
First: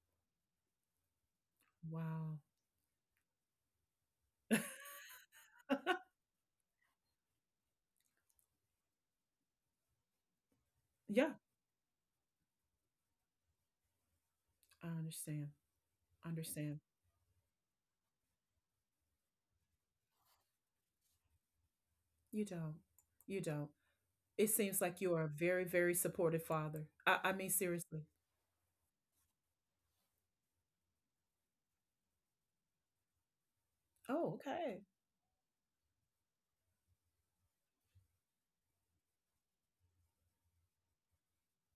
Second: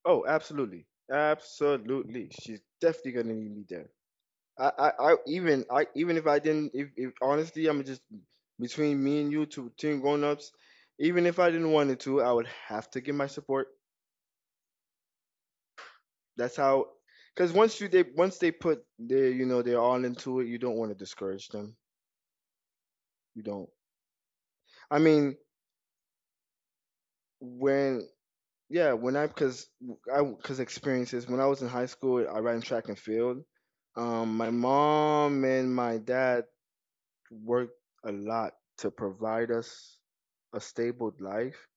S2: Oh, absolutely, absolutely.
S1: Wow.
S2: She's definitely gonna need me there. I even if I didn't if honestly I'm just between me and you two teen grown ups, even
S1: yeah,
S2: if I didn't want it to, I would have to give my support.
S1: I understand.
S2: That's
S1: Understand.
S2: how, because once you they once they put their you know they're all into it, you don't want to discourage them.
S1: You don't. You
S2: You
S1: don't.
S2: don't.
S1: It seems
S2: I
S1: like you are a
S2: mean
S1: very, very supportive father. I mean, seriously.
S2: when, yeah, when I because experiences when I was in high school, I ran track and field.
S1: Oh,
S2: My
S1: okay.
S2: mom and my dad worked a lot to provide us a stable life,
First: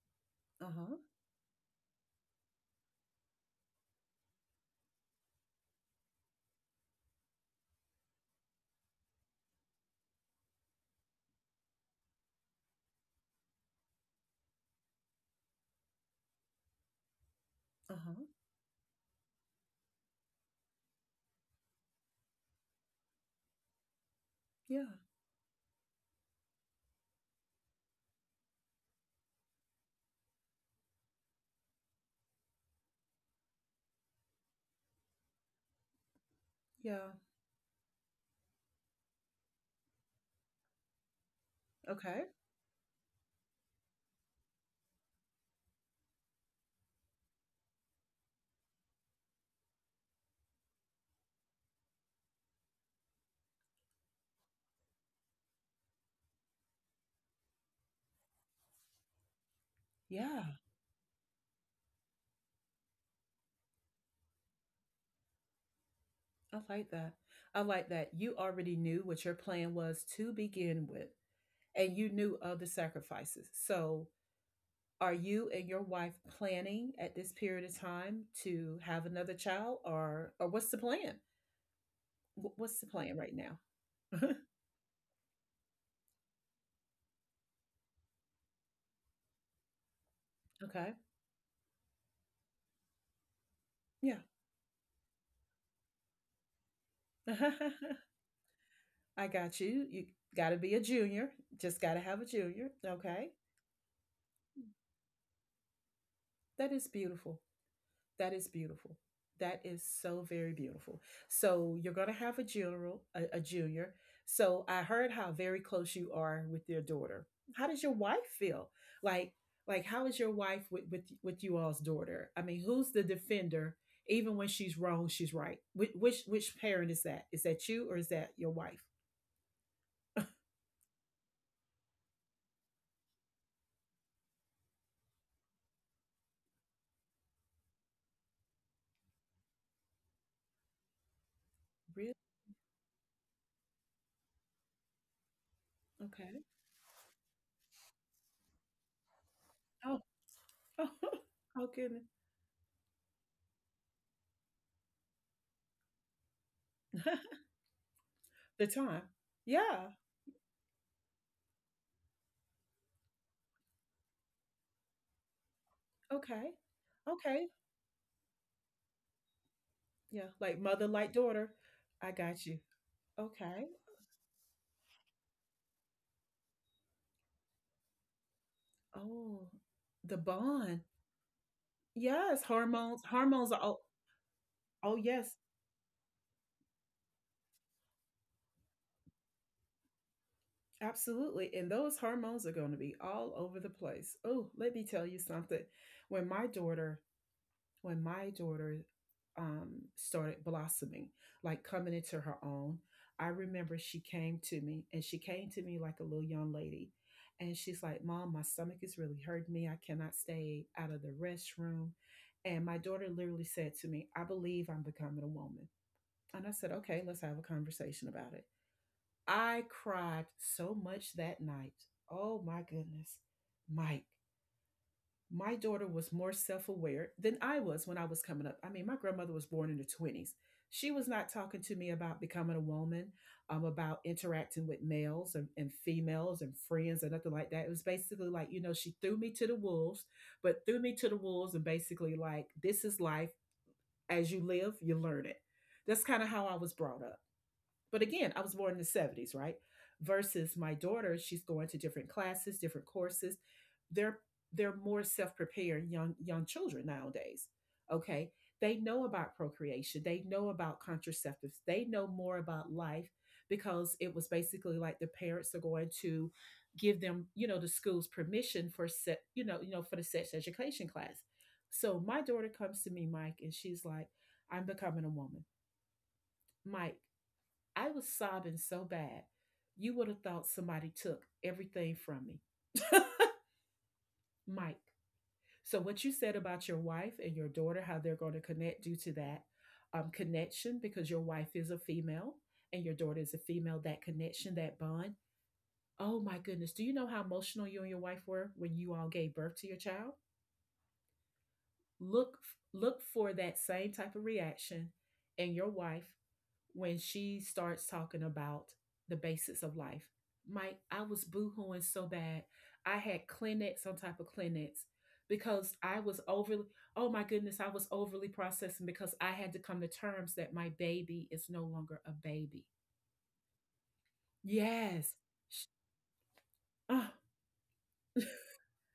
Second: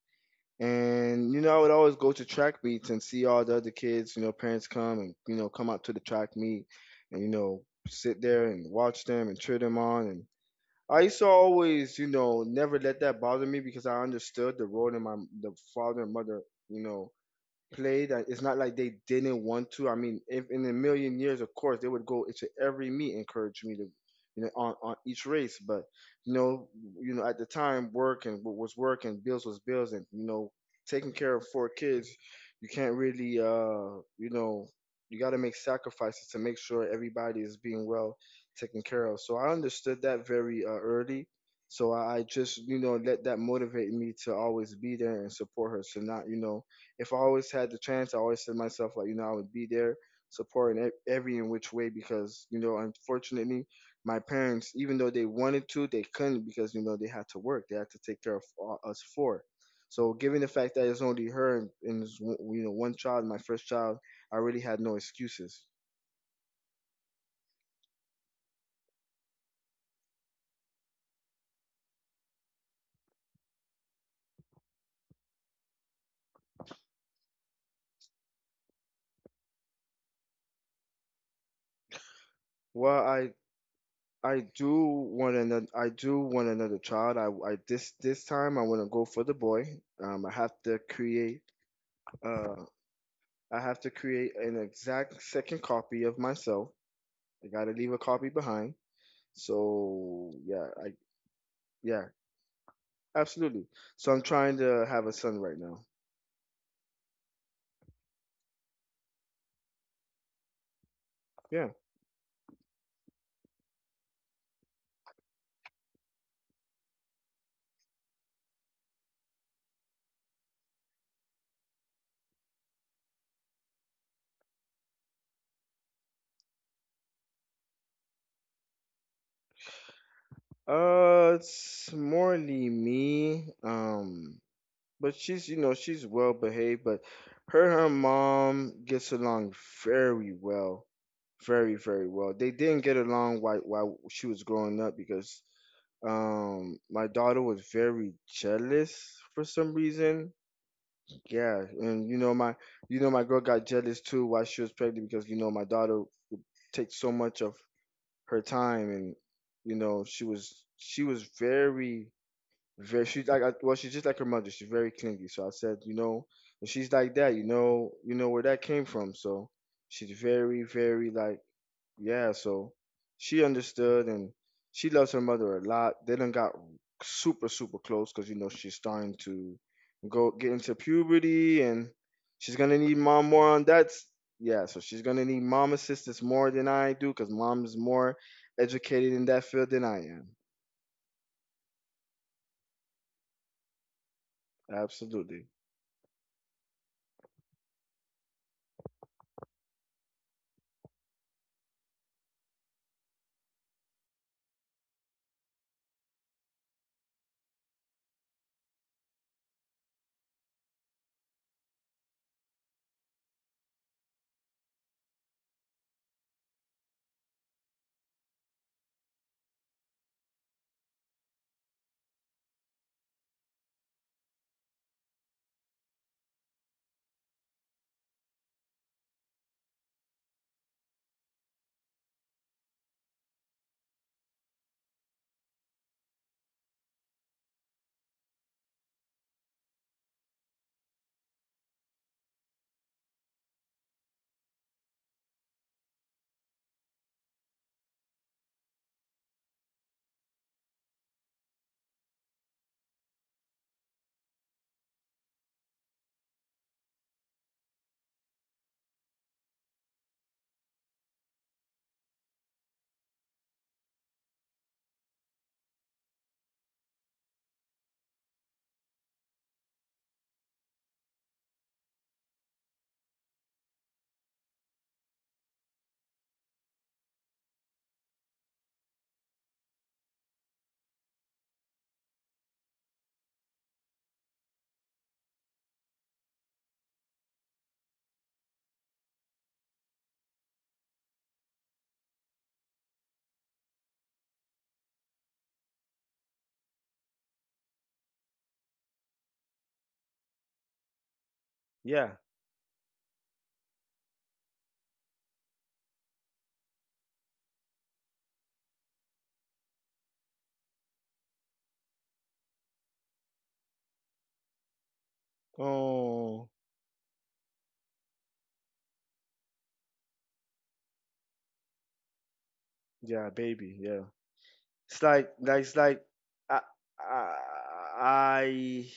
S1: Uh huh.
S2: and you know I would always go to track meets and see all the other kids. You know, parents come and you know come out to the track meet and you know sit there and watch them and cheer them on. And I used to always you know never let that bother me because I understood the role that my the father and mother you know
S1: Uh
S2: played.
S1: huh.
S2: It's not like they didn't want to. I mean, if in a million years, of course, they would go into every meet, encourage me to, you know,
S1: Yeah.
S2: on each race. But you know, at the time, work and what was work and bills was bills, and taking care of four kids, you can't really, you got to make sacrifices to make sure
S1: Yeah.
S2: everybody is being well taken care of. So I understood that very early. So I
S1: Okay.
S2: just, let that motivate me to always be there and support her. So not, if I always had the chance, I always said to myself, like, I would be there supporting every in which way because, unfortunately, my parents, even though they wanted to, they couldn't because, they had to work. They had to take care of us four. So, given
S1: Yeah.
S2: the fact that it's only her and it's, one child, my first child, I really had no excuses.
S1: I like that. I like that. You already knew what your plan was to begin with, and you knew of the sacrifices. So, are you and your wife planning at this period of time to have another child, or what's the plan? What's the
S2: Well,
S1: plan
S2: I.
S1: right now?
S2: I do want another. I do want another child. I, this time I want to go for the boy. I have to
S1: okay,
S2: create uh, I have to
S1: yeah,
S2: create an exact second copy of myself. I gotta leave a copy behind.
S1: I got you. You
S2: So
S1: got to
S2: yeah,
S1: be a
S2: I
S1: junior. Just got to
S2: yeah,
S1: have a junior. Okay,
S2: absolutely. So I'm trying to have a son right now.
S1: that is beautiful. That is beautiful. That is so very beautiful.
S2: Yeah.
S1: So you're going to have a junior, a junior. So I heard how very close you are with your daughter. How does your wife feel? Like, like how is your wife with with you all's daughter? I mean, who's the defender even when she's wrong, she's right. Which which parent is that? Is that you or is that your wife?
S2: Uh, it's morely me. But she's she's well behaved, but her and her mom gets along very well. Very, very
S1: Really?
S2: well. They didn't get along while she was growing up because
S1: Okay.
S2: My daughter was very jealous for some
S1: Oh,
S2: reason. Yeah,
S1: oh, goodness.
S2: and you know my girl got jealous too while she was pregnant because my daughter takes so much of her
S1: the
S2: time
S1: time.
S2: and
S1: Yeah.
S2: she was very very she's like well she's just like her mother, she's very clingy. So I said,
S1: Okay.
S2: and she's like that, you
S1: Okay.
S2: know you know where that came from. So she's
S1: Yeah. Like
S2: very
S1: mother,
S2: very
S1: like
S2: like
S1: daughter. I
S2: yeah,
S1: got you.
S2: so she
S1: Okay.
S2: understood and she loves her mother a lot. They done got super, super close because she's starting
S1: Oh,
S2: to
S1: the
S2: go get into
S1: bond.
S2: puberty and
S1: Yes,
S2: she's gonna
S1: hormones.
S2: need mom
S1: Hormones
S2: more
S1: are.
S2: on
S1: All-
S2: that. Yeah, so
S1: Oh,
S2: she's gonna
S1: yes,
S2: need mom assistance more than I do because mom is more educated in that field than I am.
S1: absolutely. And those hormones are going to be all over the place. Oh, let me tell you
S2: Absolutely.
S1: something. When my daughter, when my daughter, started blossoming, like coming into her own, I remember she came to me, and she came to me like a little young lady, and she's like, "Mom, my stomach is really hurting me. I cannot stay out of the restroom." And my daughter literally said to me, "I believe I'm becoming a woman." And I said, "Okay, let's have a conversation about it." I cried so much that night. Oh my goodness. Mike, my daughter was more self aware than I was when I was coming up. I mean, my grandmother was born in the 20s. She was not talking to me about becoming a woman, about interacting with males and females and friends or nothing like that. It was basically like, you know, she threw me to the wolves, but threw me to the wolves and basically like, this is life. As you live, you learn it. That's kind of how I was brought up. But again, I was born in the 70s, right? Versus my daughter, she's going to different classes, different courses. They're they're more self-prepared young children nowadays. Okay? They know about procreation, they know about contraceptives, they know more about life because it was basically like the parents are going to give them, you know, the school's permission for set, you know, for the sex education class. So my daughter comes to me, Mike, and she's like, I'm becoming a woman. Mike, I was sobbing so bad, you would have thought somebody took everything from me. Mike. So, what you said about your wife and your daughter, how they're going to connect due to that connection, because your wife is a female and your daughter is a female, that connection, that bond. Oh my goodness. Do you know how emotional you and your wife were when you all gave birth to your child?
S2: Yeah.
S1: Look, look for that same type of reaction in your wife when she starts talking about the basics of life. Mike, I was boohooing so bad. I had Kleenex, some type of Kleenex, because I was
S2: Oh,
S1: overly, oh my goodness, I was overly processing because I had to come to terms that my baby is no longer a baby.
S2: yeah, baby. Yeah. It's
S1: Yes.
S2: like, it's like,
S1: Ah,
S2: I, I,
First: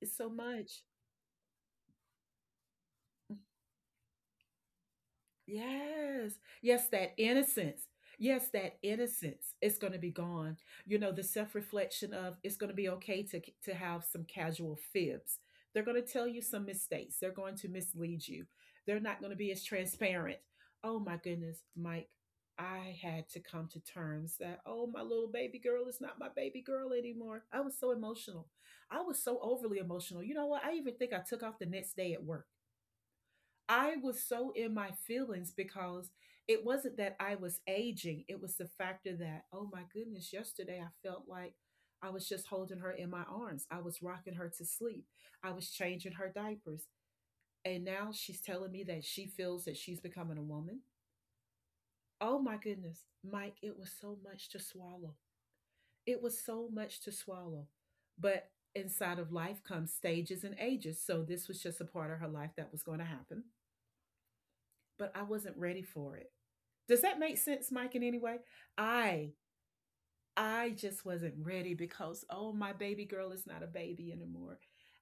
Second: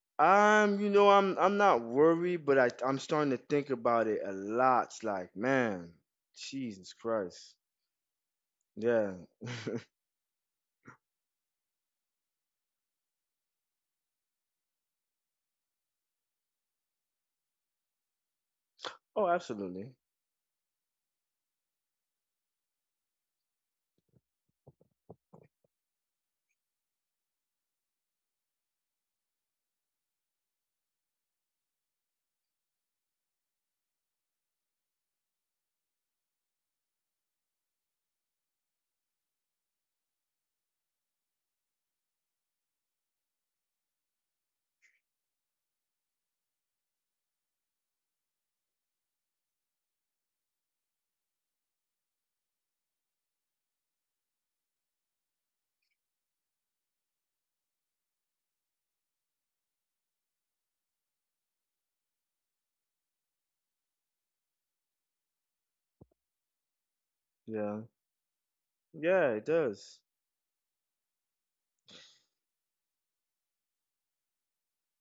S1: it's so much.
S2: You know, I'm not worried, but I'm starting to think about it a lot. It's like, man,
S1: Yes. Yes,
S2: Jesus
S1: that
S2: Christ.
S1: innocence. Yes, that
S2: Yeah.
S1: innocence is going to be gone. You know, the self-reflection of it's going to be okay to have some casual fibs. They're going to tell you some mistakes. They're going to mislead you. They're not
S2: Oh,
S1: going to be as
S2: absolutely.
S1: transparent. Oh my goodness, Mike, I had to come to terms that oh, my little baby girl is not my baby girl anymore. I was so emotional. I was so overly emotional. You know what? I even think I took off the next day at work I was so in my feelings because it wasn't that I was aging. It was the factor that, oh my goodness, yesterday I felt like I was just holding her in my arms. I was rocking her to sleep. I was changing her diapers. And now she's telling me that she feels that she's becoming a woman. Oh my goodness, Mike, it was so much to swallow. It was so much to swallow. But inside of life comes stages and ages. So this was just a part of her life that was going to happen. But I wasn't ready for it. Does that make sense,
S2: Yeah.
S1: Mike, in any way? I
S2: Yeah, it does.
S1: I just wasn't ready because oh, my baby girl is not a baby anymore.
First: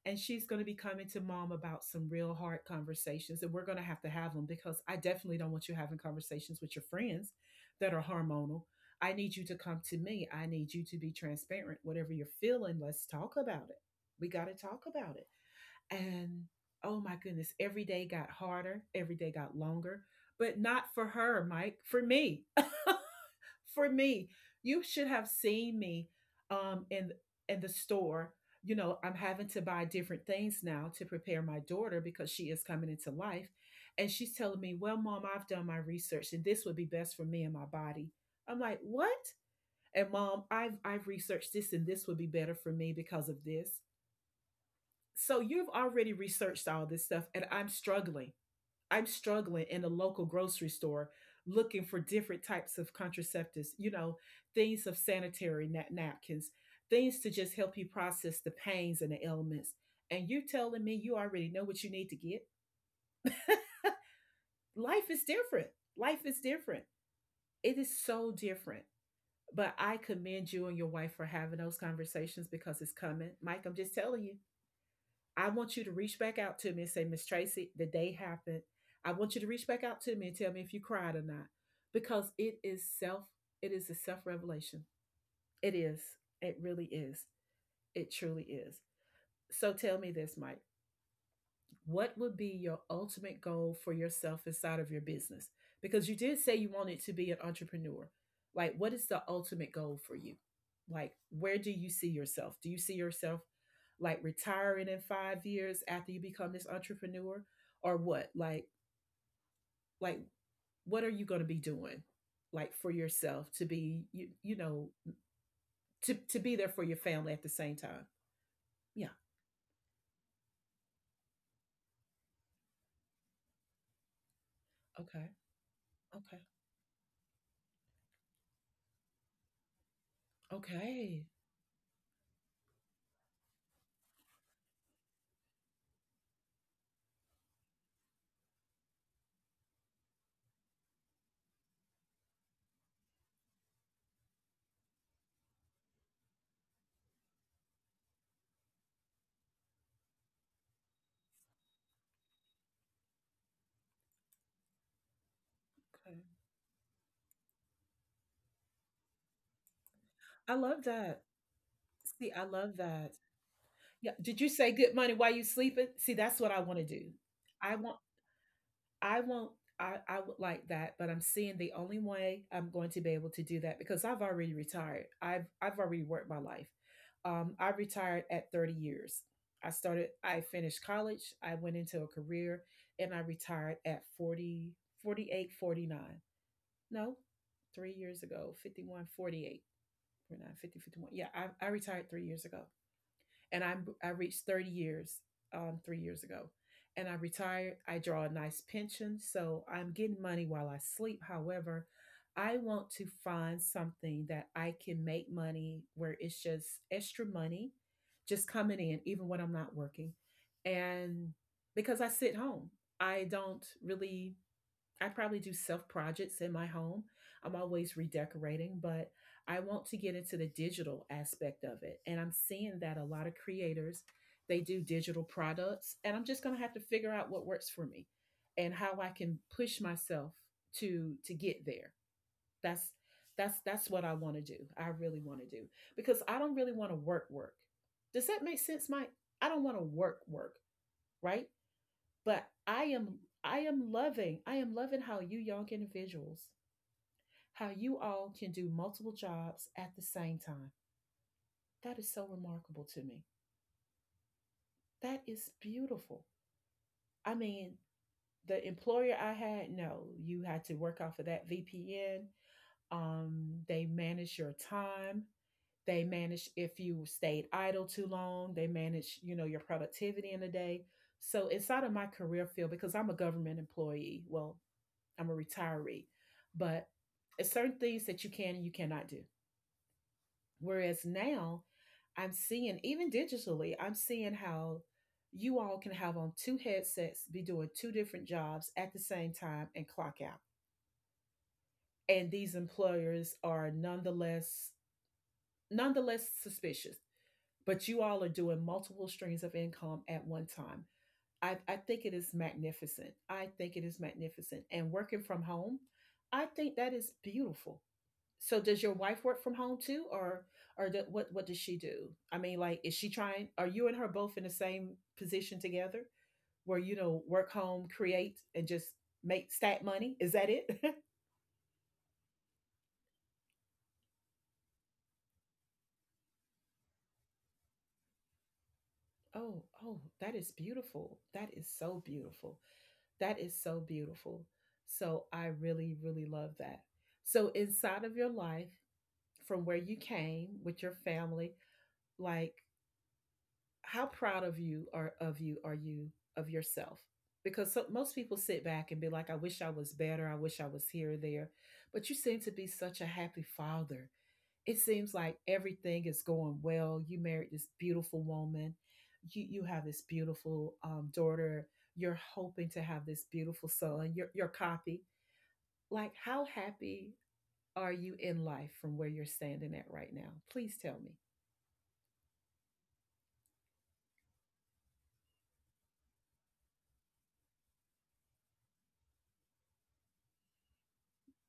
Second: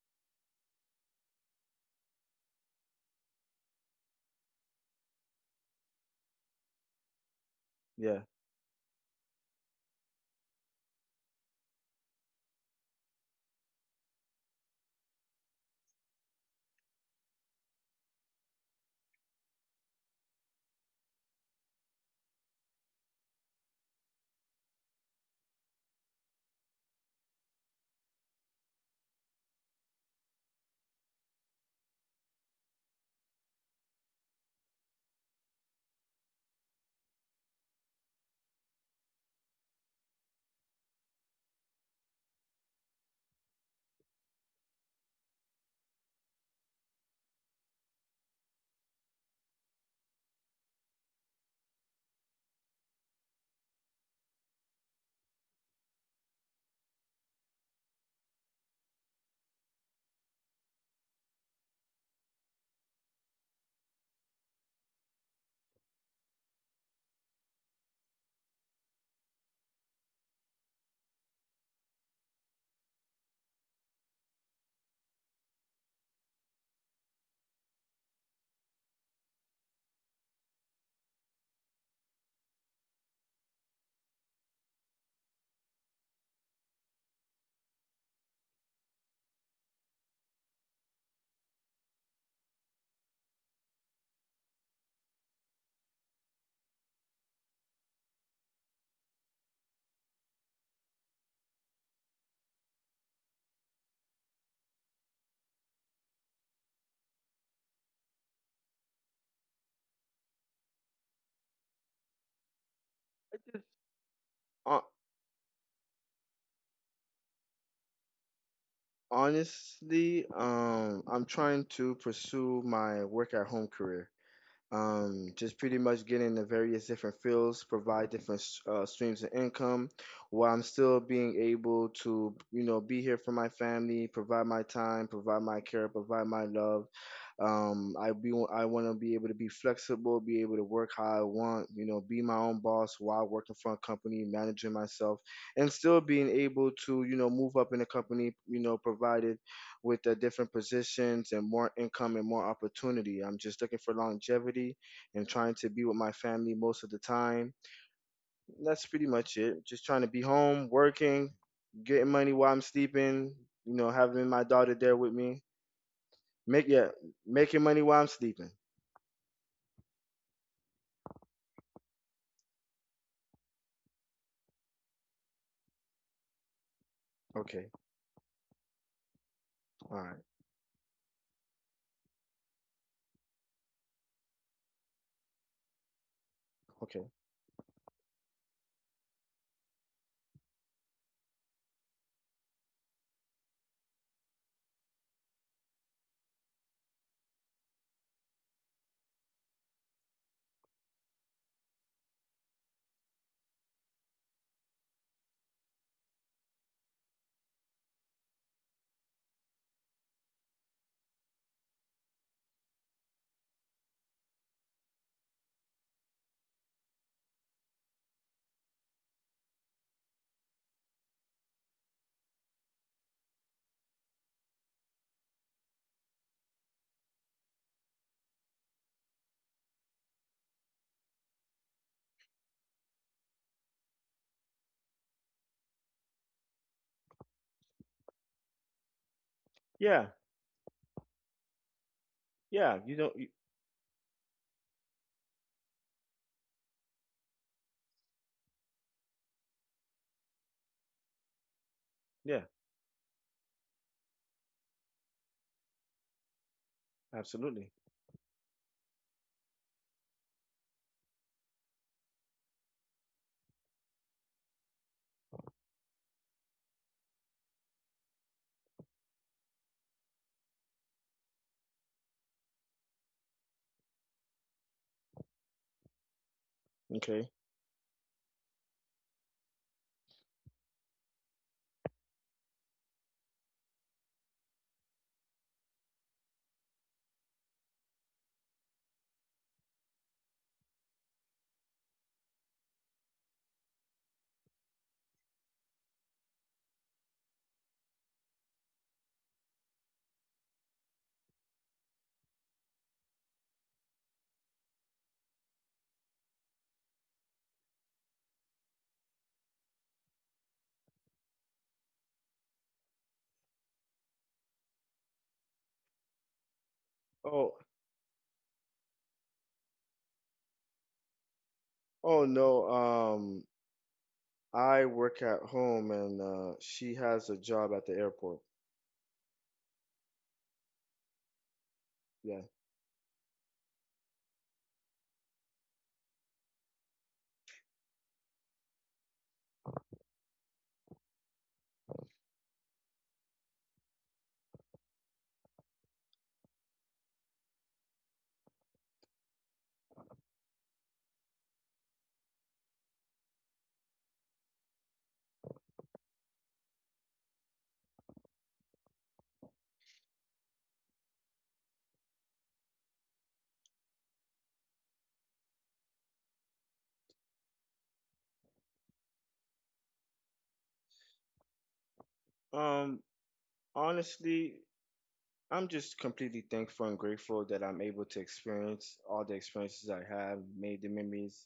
S1: And she's going to be coming to mom about some real hard conversations, and we're going to have them because I definitely don't want you having conversations with your friends that are
S2: Yeah.
S1: hormonal. I need you to come to me. I need you to be transparent. Whatever you're feeling, let's talk about it. We got to talk about it, and oh my goodness, every day got harder, every day got longer, but not for her, Mike, for me. For me, you should have seen me um in in the store. You know, I'm having to buy different things now to prepare my daughter because she is coming into life. And she's telling me, Well, mom, I've done my research and this would be best for me and my body. I'm like, What? And mom, I've researched this and this would be better for me because of this, so you've already researched all this stuff, and I'm struggling, I'm struggling in the local grocery store looking for different types of contraceptives, you know, things of sanitary napkins, things to just help you process the pains and the ailments, and you telling me you already know what you need to get. Life is different. Life is different. It is so different. But I commend you and your wife for having those conversations, because it's coming, Mike, I'm just telling you. I want you to reach back out to me and say, Miss Tracy, the day happened. I want you to reach back out to me and tell me if you cried or not. Because it is a self-revelation. It is. It really is. It truly is. So tell me this, Mike, what would be your ultimate goal for yourself inside of your business? Because you did say you wanted to be an entrepreneur. Like, what is the ultimate goal for you? Like, where do you see yourself? Do you see yourself like retiring in 5 years after you become this entrepreneur, or what? Like, like, what are you going to be doing, like, for
S2: I
S1: yourself to
S2: just-
S1: be you,
S2: Hon-
S1: to be there for your family at the same time? Yeah.
S2: Honestly, I'm trying to pursue my work at home career.
S1: Okay.
S2: Just pretty much get in
S1: Okay.
S2: the various different fields, provide different streams of income, while I'm still
S1: Okay.
S2: being able to, you know, be here for my family, provide my time, provide my care, provide my love. I want to be able to be flexible, be able to work how I want, you know, be my own boss while working for a company, managing myself, and still being able to, you know, move up in the company, you know, provided with the different positions and more income and more opportunity. I'm just looking for longevity and trying to be with my
S1: Okay.
S2: family most of the time. That's pretty much it. Just trying to be
S1: I
S2: home,
S1: love that.
S2: working, getting money
S1: See, I
S2: while I'm
S1: love that.
S2: sleeping, you know,
S1: Yeah.
S2: having
S1: Did
S2: my
S1: you say
S2: daughter
S1: good
S2: there with
S1: money while
S2: me.
S1: you sleeping? See, that's what I
S2: Make
S1: want to
S2: yeah,
S1: do.
S2: making
S1: I
S2: money
S1: want
S2: while I'm sleeping.
S1: I want I would like that, but I'm seeing the only way I'm going to be able to do that, because I've already retired. I've already worked my life.
S2: Okay.
S1: I retired at 30 years.
S2: All right.
S1: I finished college, I went into a career, and I retired at 40, 48, 49.
S2: Okay.
S1: No, 3 years ago, 51, 48, 49, 50, 51. Yeah, I retired 3 years ago, and I reached 30 years 3 years ago, and I retired. I draw a nice pension, so I'm getting money while I sleep. However, I want to find something that I can make money where it's just extra money, just coming in even when I'm not working, and because I sit home, I don't really I probably do self projects in my home. I'm always redecorating, but I want to get into the digital aspect of it. And I'm seeing that a lot of creators, they do digital products, and I'm just going to have to figure out what works for me and how I can push myself to get there. That's that's what I want to do. I really want to do, because I don't really want to work work. Does that make sense, Mike? I don't want to
S2: Yeah.
S1: work work, right? But
S2: Yeah.
S1: I
S2: You don't
S1: am
S2: you,
S1: I am loving, I am loving how you young individuals, how you all can do multiple jobs at the same time. That is so
S2: yeah,
S1: remarkable to me. That is beautiful. I
S2: absolutely.
S1: mean, the employer I had, no, you had to work off of that VPN. They manage your time. They manage if you stayed idle too long. They manage, your productivity in the day. So inside of my career field, because I'm a government employee, well, I'm a retiree. But
S2: Okay.
S1: it's certain things that you can and you cannot do. Whereas now I'm seeing, even digitally, I'm seeing how you all can have on two headsets, be doing two different jobs at the same time and clock out. And these employers are nonetheless suspicious. But you all are doing multiple streams of income at one time. I think it is magnificent. I think it is magnificent. And working from home, I think that is beautiful. So does your wife work from home too, or what does she do? I mean, like, is she trying? Are you and her both in the same position together, where work
S2: Oh,
S1: home, create, and just make stat money? Is that it?
S2: oh no. I work at home and uh, she has a job at the airport.
S1: Oh, that is beautiful. That is so
S2: Yeah.
S1: beautiful. That is so beautiful. So I really, really love that. So inside of your life, from where you came with your family, like, how proud of you are you of yourself, because so, most people sit back and be like, I wish I was better, I wish I was here or there, but you seem to be such a happy father. It seems like everything is going well. You married this beautiful woman. You have this beautiful daughter. You're hoping to have this beautiful son, your copy. Like, how happy are you in life from where you're standing at right now? Please tell me.
S2: Um, honestly, I'm just completely thankful and grateful that I'm able to experience all the experiences I have, made the memories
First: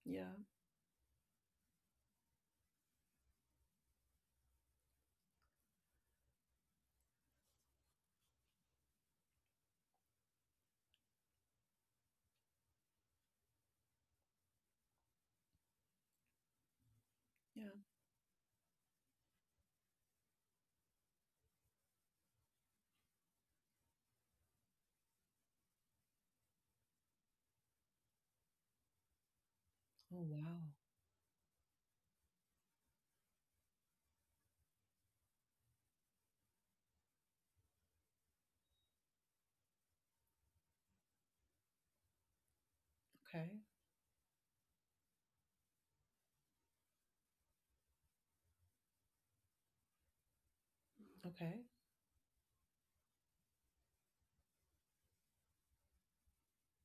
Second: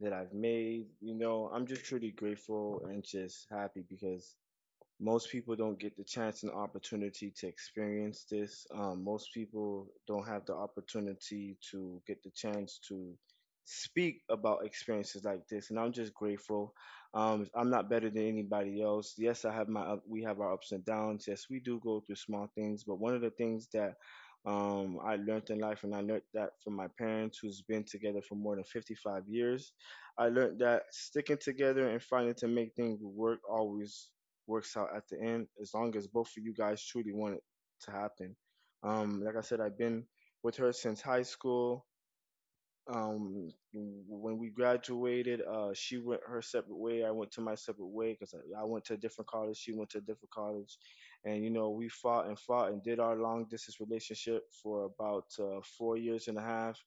S2: that I've
S1: Yeah.
S2: made. You know, I'm just truly grateful and just happy because most people don't get the chance and opportunity to experience this. Most people don't have the opportunity to get the chance to speak about experiences like this, and I'm just grateful. I'm
S1: Yeah.
S2: not better than anybody else. Yes, I have my up, we have our ups and downs. Yes, we do go through small things, but one of the things that I learned in life, and I learned that from my parents, who's been together for more than 55 years.
S1: Oh,
S2: I learned
S1: wow.
S2: that sticking together and finding to make things work always works out at the end, as long as both of you guys truly want it to happen. Like I said, I've been with her since high school.
S1: Okay.
S2: When we graduated, she went her separate way. I went to my separate way because I went to a different college. She went to a different college, and you
S1: Okay.
S2: know we fought and fought and did our long distance relationship for about 4 years and a half.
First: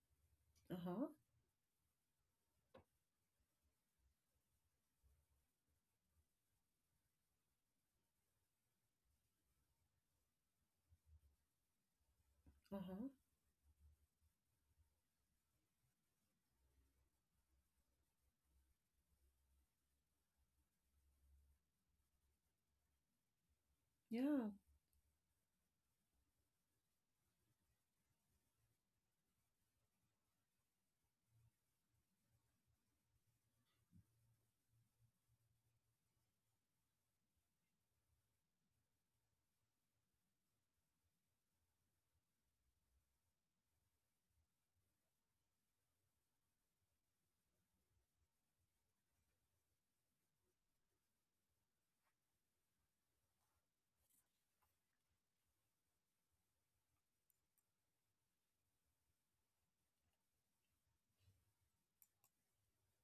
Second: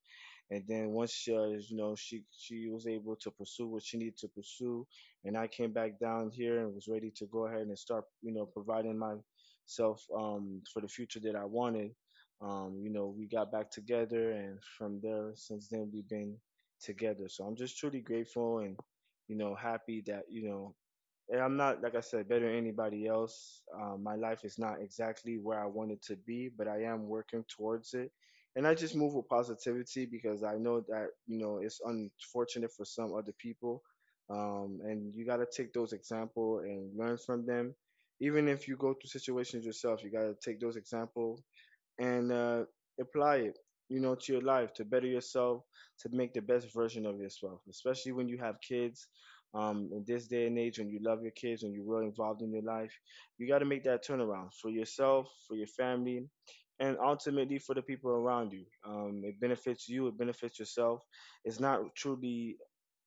S2: And then
S1: Uh-huh.
S2: once you know she was able to pursue what she needed to pursue, and I came back down here and was ready to go ahead and start you know providing myself for the future that I wanted. You
S1: Uh-huh.
S2: know we got back together, and from there since then we've been together. So I'm just truly grateful and you know happy that you know, and I'm not, like I said, better than anybody else. My life
S1: Yeah.
S2: is not exactly where I want it to be, but I am working towards it. And I just move with positivity because I know that, you know, it's unfortunate for some other people. And you got to take those example and learn from them. Even if you go through situations yourself, you got to take those example and apply it, you know, to your life to better yourself, to make the best version of yourself, especially when you have kids. In this day and age, when you love your kids, when you're really involved in your life, you got to make that turnaround for yourself, for your family, and ultimately for the people around you. It benefits you, it benefits yourself. It's not truly,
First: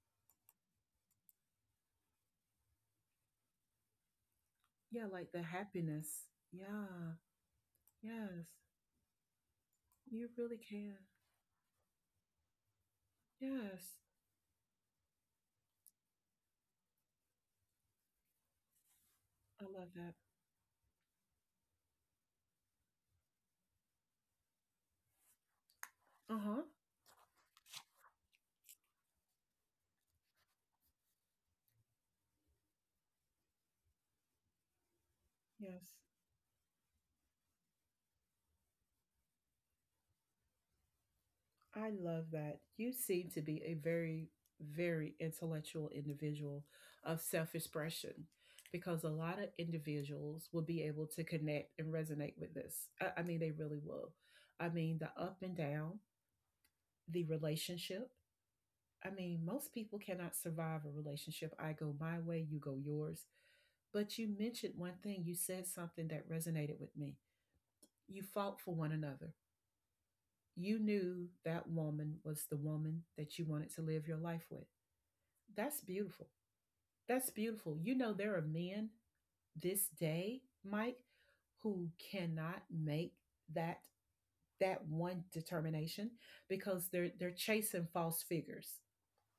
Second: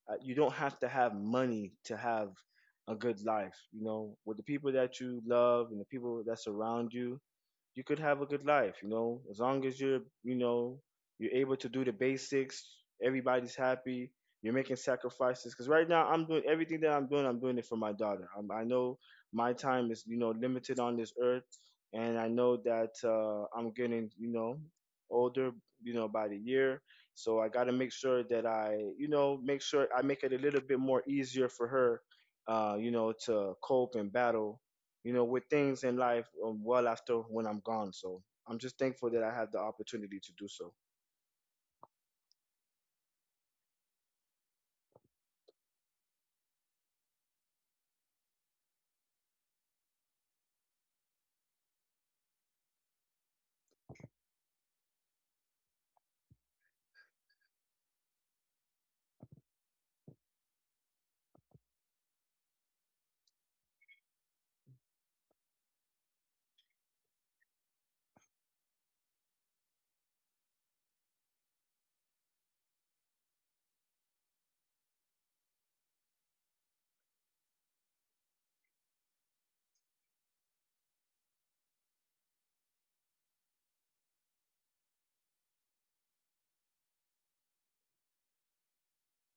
S2: you don't have to have money to have a good life, you know, with the people that
S1: Yeah,
S2: you
S1: like the
S2: love and the people
S1: happiness.
S2: that
S1: Yeah.
S2: surround you. You could have a
S1: Yes.
S2: good life, you know, as long as you're,
S1: You
S2: you
S1: really
S2: know,
S1: can.
S2: you're able to do the basics, everybody's
S1: Yes.
S2: happy, you're making sacrifices. Because right now, I'm doing everything that I'm doing it for my daughter. I know my
S1: I love
S2: time is,
S1: that.
S2: you know, limited on this earth, and I know that I'm getting, you know, older, you know, by the
S1: Uh-huh.
S2: year. So I got to make sure that I, you know, make sure I make it a little bit more easier for her, you know, to cope and battle you know, with things
S1: Yes.
S2: in life well after when I'm gone. So I'm just thankful that I had the opportunity to do so.
S1: I love that. You seem to be a very, very intellectual individual of self-expression, because a lot of individuals will be able to connect and resonate with this. I mean, they really will. I mean, the up and down, the relationship, I mean, most people cannot survive a relationship. I go my way, you go yours. But you mentioned one thing. You said something that resonated with me. You fought for one another. You knew that woman was the woman that you wanted to live your life with. That's beautiful. That's beautiful. You know, there are men this day, Mike, who cannot make that that one determination, because they're chasing false figures.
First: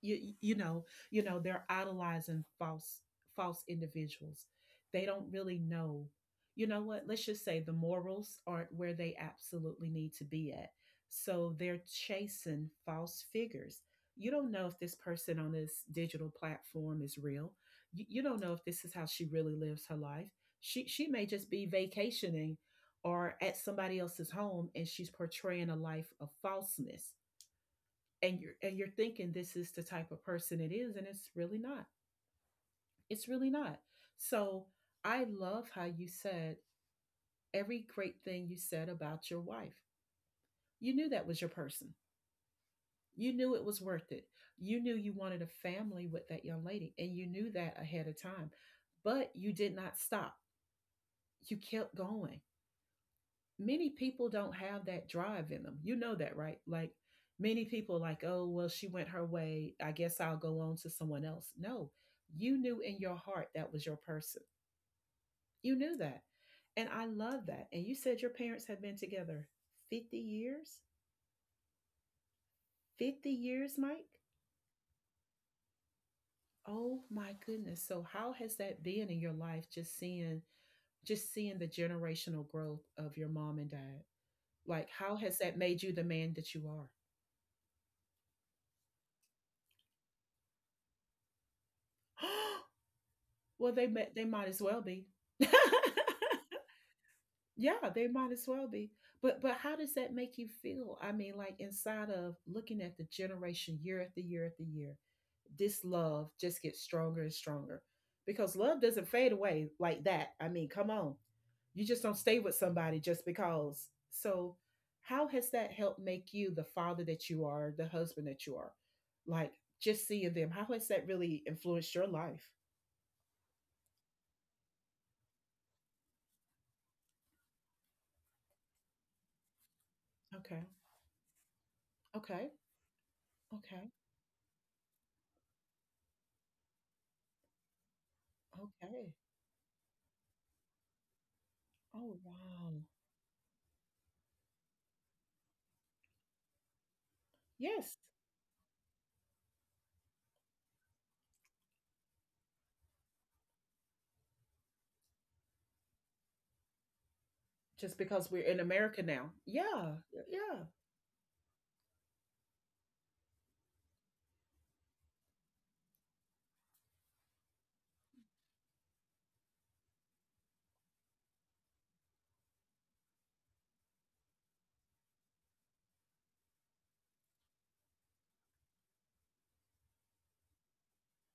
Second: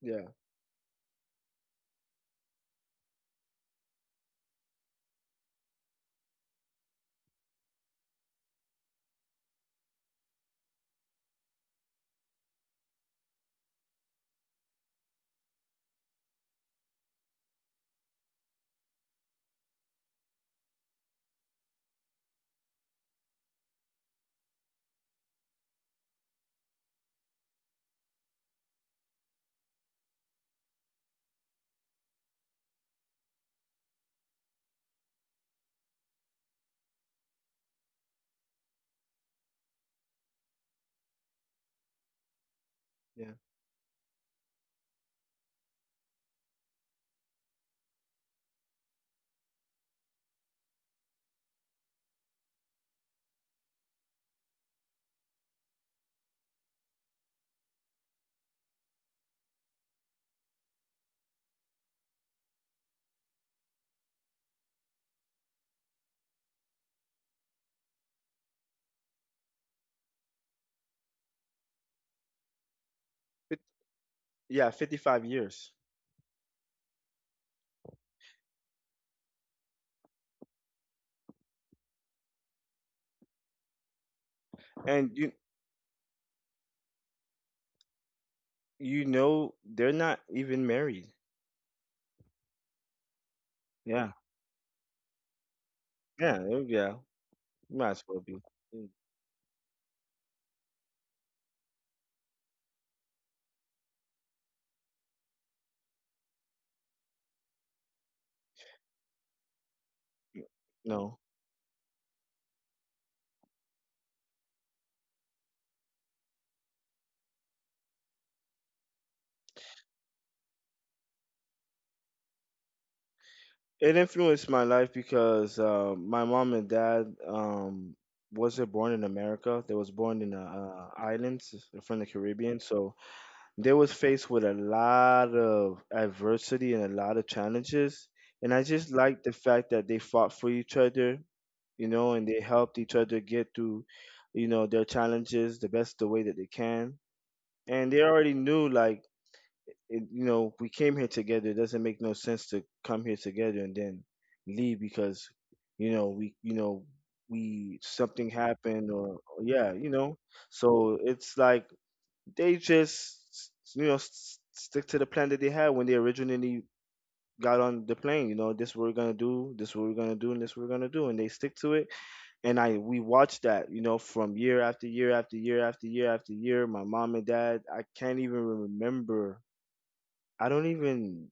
S2: Yeah,
S1: You know, they're idolizing false individuals. They don't really know, you know what, let's just say the morals aren't where they absolutely need to be at. So they're chasing false figures. You don't know if this person on this digital platform is real. You don't know if this is how she really lives her life. She may just be vacationing or at somebody else's home, and she's portraying a life of falseness. And you're thinking this is the type of person it is, and it's really not. It's really not. So I love how you said, every great thing you said about your wife, you knew that was your person. You
S2: yeah,
S1: knew it was worth it. You knew you wanted a family with that young lady, and you knew that ahead of time. But you did not stop. You kept going. Many people don't have that drive in them. You know that, right? Like, many people like, "Oh, well, she went her way. I guess I'll go on to someone else." No. You knew in your heart that was your person. You knew that. And I love that. And you said your parents have been together 50 years? 50
S2: Fif-
S1: years, Mike?
S2: yeah. 55 years,
S1: Oh my goodness. So how has that been in your life, just seeing the generational growth of your mom and dad? Like,
S2: and
S1: how
S2: you
S1: has that made you the man that you are?
S2: you know they're not even married.
S1: Well,
S2: Yeah,
S1: they might as well be.
S2: yeah, eh, yeah.
S1: Yeah,
S2: Might as
S1: they
S2: well
S1: might
S2: be.
S1: as well
S2: Mm,
S1: be. But how does that make you feel? I mean, like, inside of looking at the generation year after year after year, this love just gets stronger and stronger. Because love doesn't fade away like that.
S2: mm,
S1: I mean, come on.
S2: no,
S1: You just don't stay with somebody just because. So how has that helped make you the father that you are, the husband that you are? Like, just seeing them, how has that really influenced your life?
S2: it influenced my life because my mom and dad wasn't born in America. They was born in the
S1: Okay.
S2: islands from the
S1: Okay.
S2: Caribbean. So they
S1: Okay.
S2: was faced with a lot of adversity and a lot of challenges. And I just
S1: Okay.
S2: like the fact that they fought for each other, you know,
S1: Oh,
S2: and they
S1: wow.
S2: helped each other get through, you know, their challenges the best the way that they can. And
S1: Yes.
S2: they already knew like it, you know, we came here together. It doesn't make no sense to come here together and then leave because, you know, we
S1: Just because
S2: something
S1: we're in
S2: happened
S1: America
S2: or
S1: now.
S2: yeah, you
S1: Yeah.
S2: know.
S1: Yeah.
S2: So it's like they just you know stick to the plan that they had when they originally got on the plane. You know, this what we're gonna do, this what we're gonna do, and this what we're gonna do, and they stick to it. And I we watched that, you know, from year after year after year after year after year. My mom and dad, i don't even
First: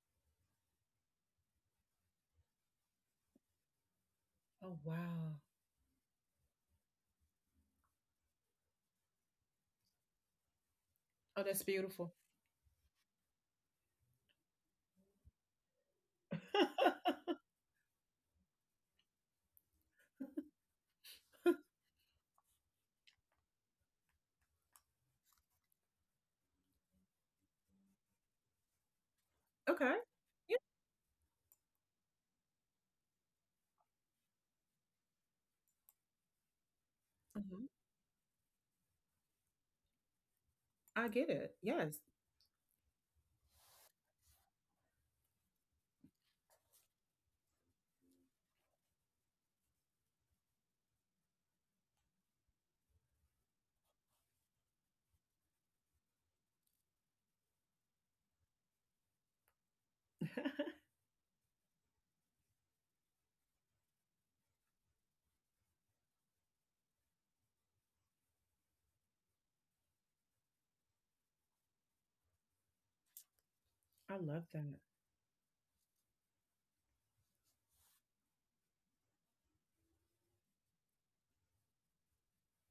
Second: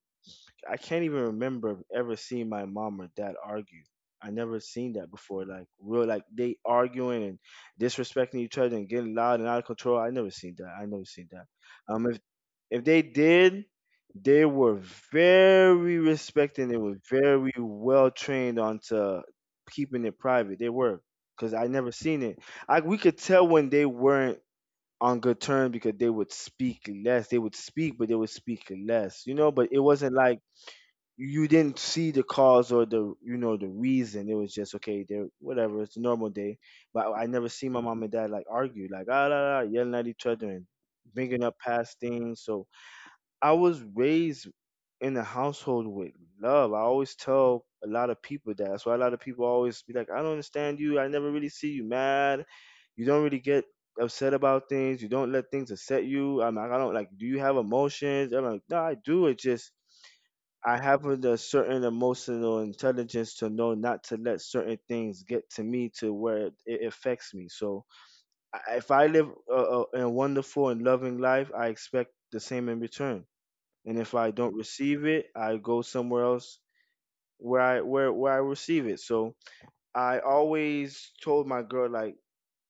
S2: I can't even remember ever seeing my mom or dad argue. I never
S1: Oh,
S2: seen that
S1: wow.
S2: before. Like real, like they arguing and disrespecting each other and getting loud and out of control. I never seen that. I never seen
S1: Oh,
S2: that.
S1: that's
S2: Um,
S1: beautiful.
S2: if if they did, they were very respecting. They were very well trained onto keeping it private. They were, cause I never seen it. I we could tell when they weren't on good terms because they would speak less. They would speak, but they would speak less. You know, but it
S1: Okay.
S2: wasn't like
S1: Yeah.
S2: you didn't see the cause or the you know the reason. It was just okay, there whatever. It's a normal day, but I never
S1: Mhm.
S2: see my mom and dad like argue, like ah la la, yelling at each other and
S1: I get
S2: bringing
S1: it.
S2: up past
S1: Yes.
S2: things. So I was raised in a household with love. I always tell a lot of people that. That's why a lot of people always be like, I don't understand you. I never really see you mad. You don't really get upset about things. You don't let things upset you. I'm like, I don't like. Do you have emotions? I'm like, no, I do. It just I have a the certain emotional intelligence to know not to let certain things get to me to where it affects me. So if I live a wonderful and loving life, I expect the same in return. And
S1: I
S2: if I
S1: love
S2: don't
S1: that.
S2: receive it, I go somewhere else where I receive it. So I always told my girl like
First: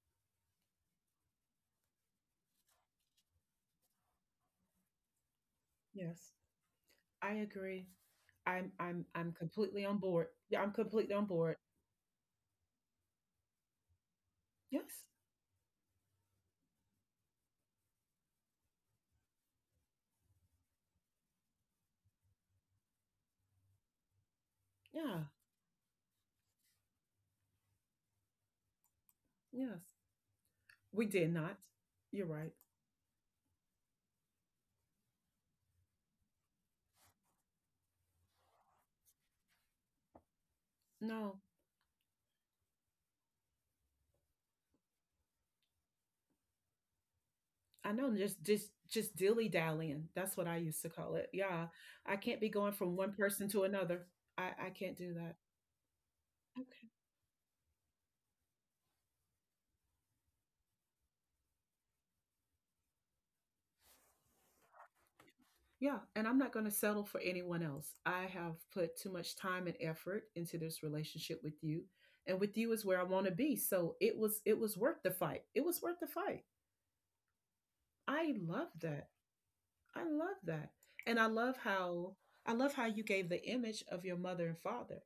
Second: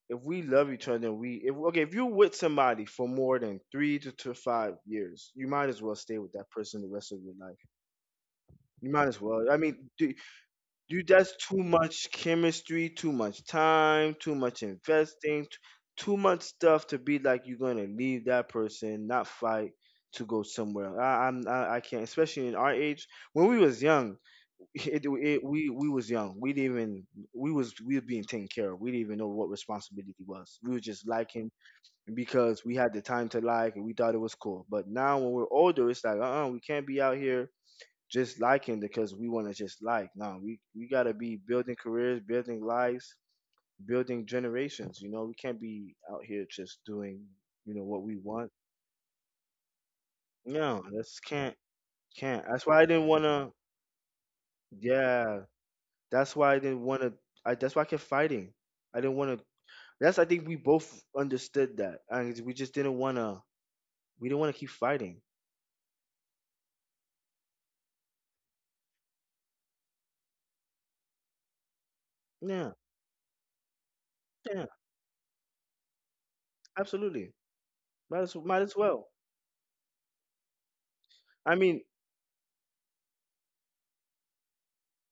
S2: if we love each other, we if okay if you're with somebody for more than 3 to 5 years, you might as well stay
S1: Yes.
S2: with that person the rest of your
S1: I
S2: life.
S1: agree. I'm
S2: You
S1: I'm
S2: might as
S1: I'm
S2: well. I
S1: completely
S2: mean,
S1: on board. Yeah, I'm
S2: dude,
S1: completely on
S2: that's too
S1: board.
S2: much chemistry, too much time, too much
S1: Yes.
S2: investing, too much stuff to be like you're gonna leave that person, not fight to go somewhere else. I can't, especially in our age. When we was young, it,
S1: Yeah.
S2: it, we was young. We didn't even we were being taken care of. We didn't even know what
S1: Yes.
S2: responsibility was. We were just
S1: We did
S2: liking
S1: not. You're right.
S2: because we had the time to like and we thought it was cool. But now when we're older, it's like we can't be out here just liking because we want to just like. No, we gotta be
S1: No.
S2: building careers, building lives, building generations. You know, we can't be out here just doing you know
S1: I
S2: what we
S1: know, just
S2: want.
S1: just just dilly dallying. That's what I
S2: No,
S1: used to
S2: that's
S1: call it.
S2: can't
S1: Yeah, I
S2: can't.
S1: can't be
S2: That's
S1: going
S2: why I
S1: from
S2: didn't
S1: one
S2: wanna.
S1: person to another. I can't do
S2: Yeah,
S1: that.
S2: that's why I didn't
S1: Okay.
S2: wanna. I that's why I kept fighting. I didn't wanna. That's I think we both understood that, and we just didn't wanna. We didn't wanna keep fighting.
S1: Yeah, and I'm not going to settle for anyone else. I have put too much time and effort into this relationship with you, and with
S2: Yeah,
S1: you is where I want to be. So it was
S2: yeah,
S1: it was worth the fight. It was worth the fight.
S2: absolutely. Might as
S1: I
S2: might as
S1: love
S2: well.
S1: that. I love that, and
S2: I mean,
S1: I love how you gave the image of your mother and father,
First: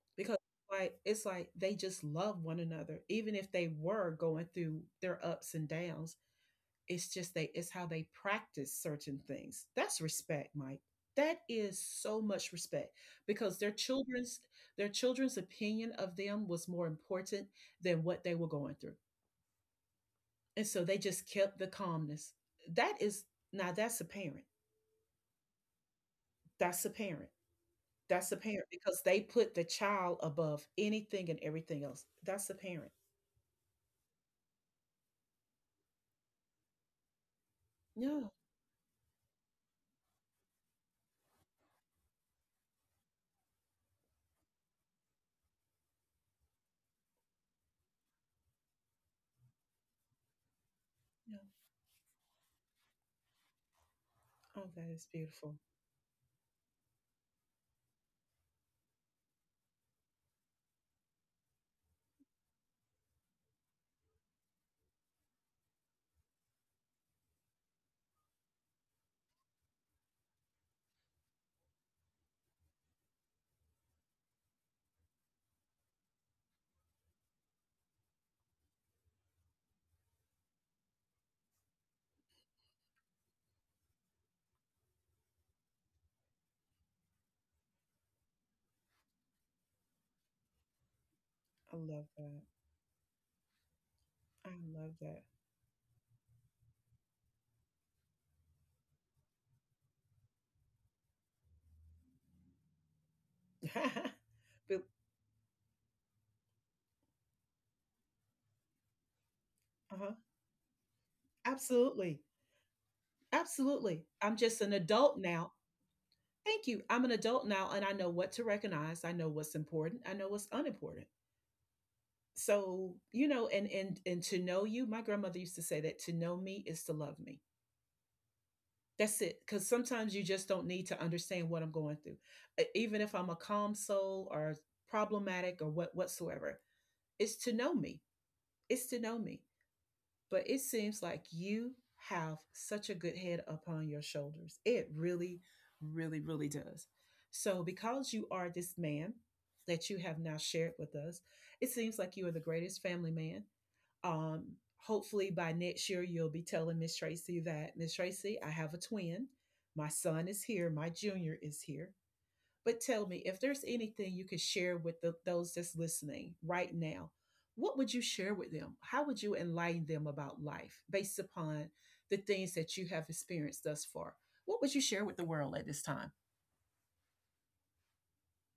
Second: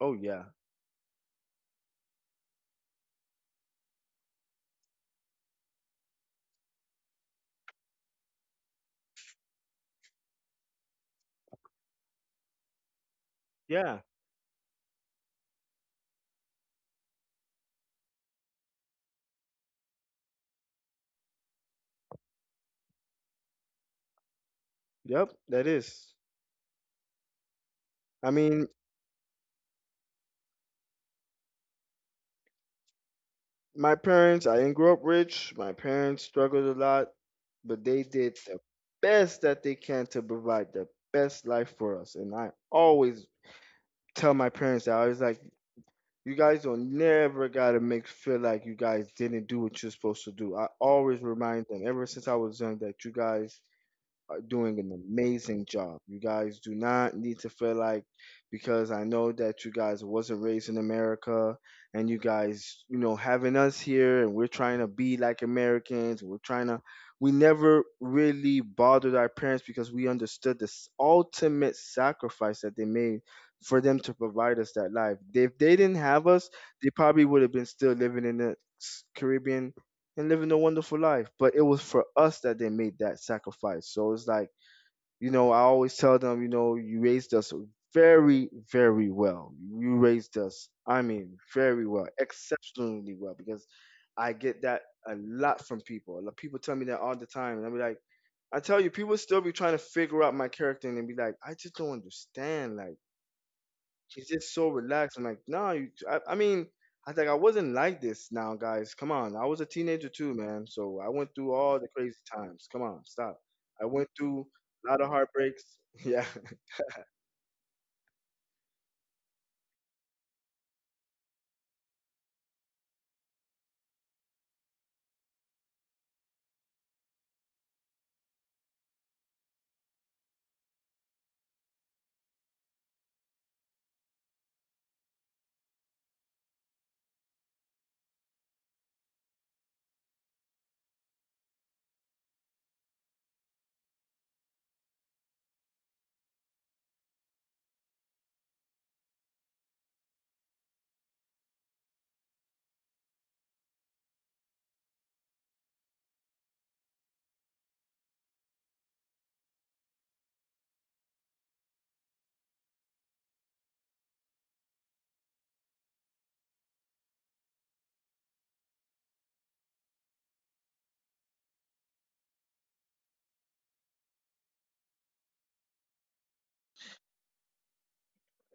S2: oh
S1: because
S2: yeah,
S1: like it's like they just love one another. Even if they were going through their ups and downs, it's just they it's how they practice certain things. That's respect, Mike. That is so much respect, because
S2: yeah,
S1: their children's opinion of them was more important than what they were going through, and so they just kept the calmness. That is, now that's a parent.
S2: yep. That is.
S1: That's a parent. That's
S2: I
S1: a parent
S2: mean,
S1: because they put the child above anything and everything else. That's a parent.
S2: my parents, I didn't grow up rich. My parents struggled a lot, but they
S1: Yeah,
S2: did the best that they can to provide the best life for us. And I always tell my parents that I was like, you guys don't never gotta make feel like you guys didn't do what you're supposed to do. I always
S1: yeah.
S2: remind them ever since I was young that you guys are
S1: Oh,
S2: doing
S1: that
S2: an
S1: is beautiful.
S2: amazing job. You guys do not need to feel like because I know that you guys wasn't raised in America and you guys, you know, having us here and we're trying to be like Americans, we're trying to we never really bothered our parents because we understood this ultimate sacrifice that they made for them to provide us that life. If they didn't have us, they probably would have been still living in the Caribbean and living a wonderful life. But it was for us that they made that sacrifice. So it's like, you know, I always tell them, you know, you raised us very, very well. You raised us, I mean,
S1: I
S2: very
S1: love
S2: well,
S1: that.
S2: exceptionally well, because I
S1: I
S2: get that
S1: love
S2: a
S1: that.
S2: lot from people. Like, people tell me that all the time. And I'll be like, I tell you, people still be trying to figure out my character and they be like, I just don't understand. Like, she's just so
S1: But,
S2: relaxed. I'm like, nah, you, I mean, I was like, I wasn't like this now, guys. Come on. I was a teenager
S1: uh-huh.
S2: too, man. So I went through all the crazy
S1: Absolutely.
S2: times. Come on, stop. I
S1: Absolutely.
S2: went
S1: I'm
S2: through
S1: just an
S2: a lot of
S1: adult now.
S2: heartbreaks. Yeah.
S1: Thank you. I'm an adult now, and I know what to recognize. I know what's important. I know what's unimportant. So, you know, and to know you, my grandmother used to say that to know me is to love me. That's it. Cuz sometimes you just don't need to understand what I'm going through. Even if I'm a calm soul or problematic or whatsoever. Is to know me. It's to know me. But it seems like you have such a good head upon your shoulders. It really, really, really does. So, because you are this man that you have now shared with us, it seems like you are the greatest family man. Hopefully, by next year, you'll be telling Miss Tracy that, Miss Tracy, I have a twin. My son is here, my junior is here. But tell me, if there's anything you could share with those that's listening right now, what would you share with them? How would you enlighten them about life based upon the things that you have experienced thus far? What would you share with the world at this time?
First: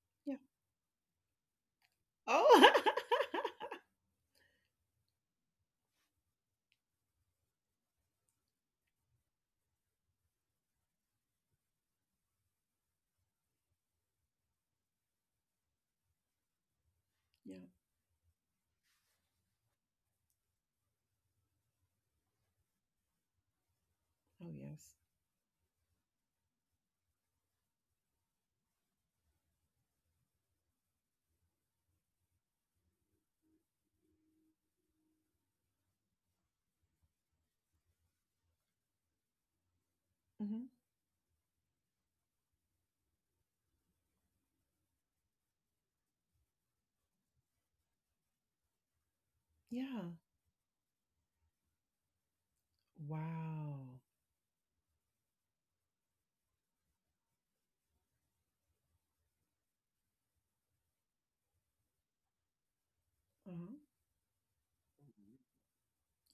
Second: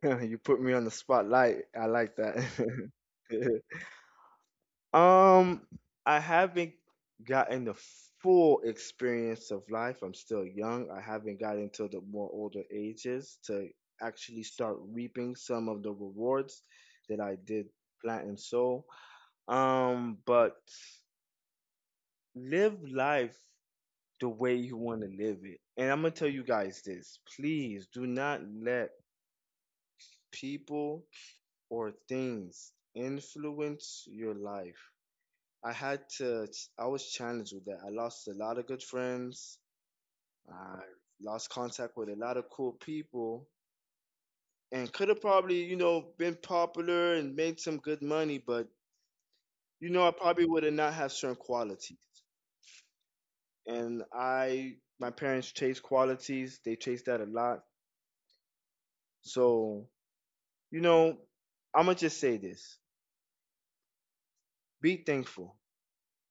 S1: Yeah.
S2: You put me on the spotlight. I like that.
S1: Oh,
S2: Um, I haven't gotten the full experience of life. I'm still young. I haven't gotten to the more older ages to actually start reaping some of the rewards that I
S1: yeah.
S2: did plant and sow. But live life the
S1: Oh,
S2: way you
S1: yes.
S2: want to live it. And I'm gonna tell you guys this. Please do not let people or things influence your life. I had to, I was challenged with that. I lost a lot of good friends.
S1: Hmm.
S2: I lost contact with a lot of cool people and could have probably, you know, been popular and made some good money, but, you know,
S1: Yeah.
S2: I probably would have not have certain qualities.
S1: Wow.
S2: And I, my parents chase qualities. They chase that a lot. So, you know, I'm going to just say this,
S1: Uh-huh.
S2: be thankful,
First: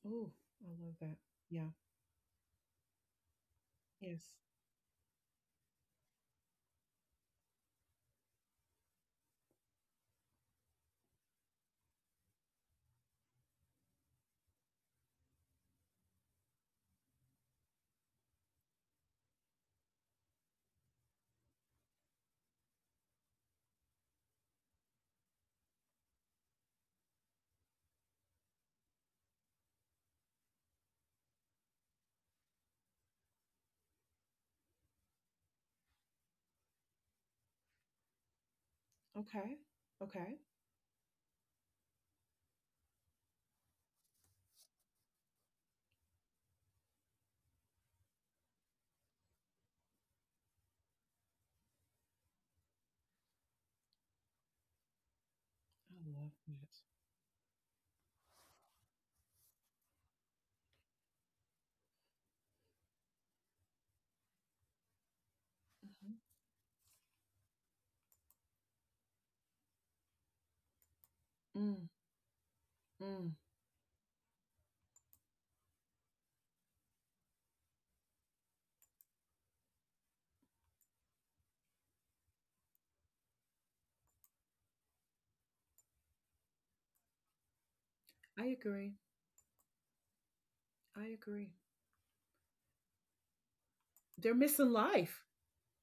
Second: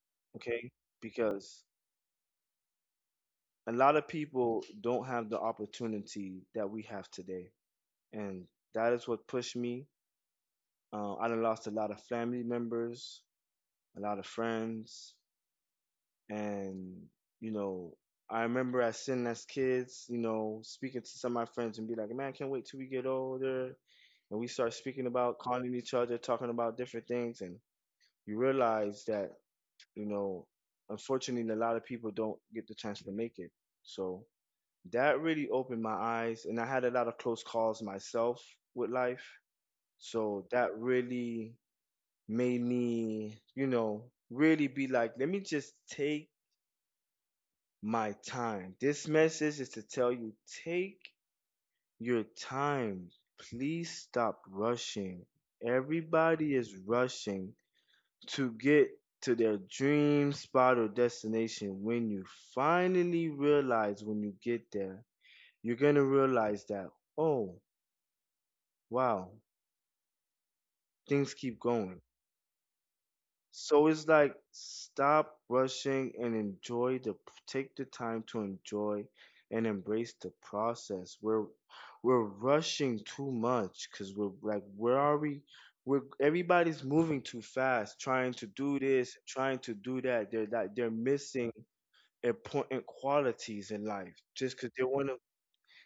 S1: Oh,
S2: okay?
S1: I love that.
S2: Because
S1: Yeah.
S2: a lot of
S1: Yes.
S2: people don't have the opportunity that we have today and that is what pushed me. I done lost a lot of family members, a lot of friends, and you know, I remember as sitting as kids, you know, speaking to some of my friends and be like, "Man, I can't wait till we get older," and we start speaking about calling each other, talking about different things, and you realize that you know, unfortunately, a lot of people don't get the chance to make it. So that really opened my eyes, and I had a lot of close calls myself with life.
S1: Okay. Okay.
S2: So that really made me, you know, really be like, let me just take my time. This message is to tell you take your time. Please stop rushing.
S1: I love
S2: Everybody is
S1: that.
S2: rushing to get to their dream spot or destination. When you finally realize when you get there, you're going to realize that, oh, wow, things keep
S1: Mhm.
S2: going.
S1: Mm, mm.
S2: So it's like stop rushing and enjoy the take the time to enjoy and embrace the process. We're rushing too much because we're like where are we? We're everybody's moving too fast, trying to
S1: I
S2: do
S1: agree.
S2: this, trying to do that. They're
S1: I
S2: missing
S1: agree.
S2: important qualities in life
S1: They're
S2: just because
S1: missing life.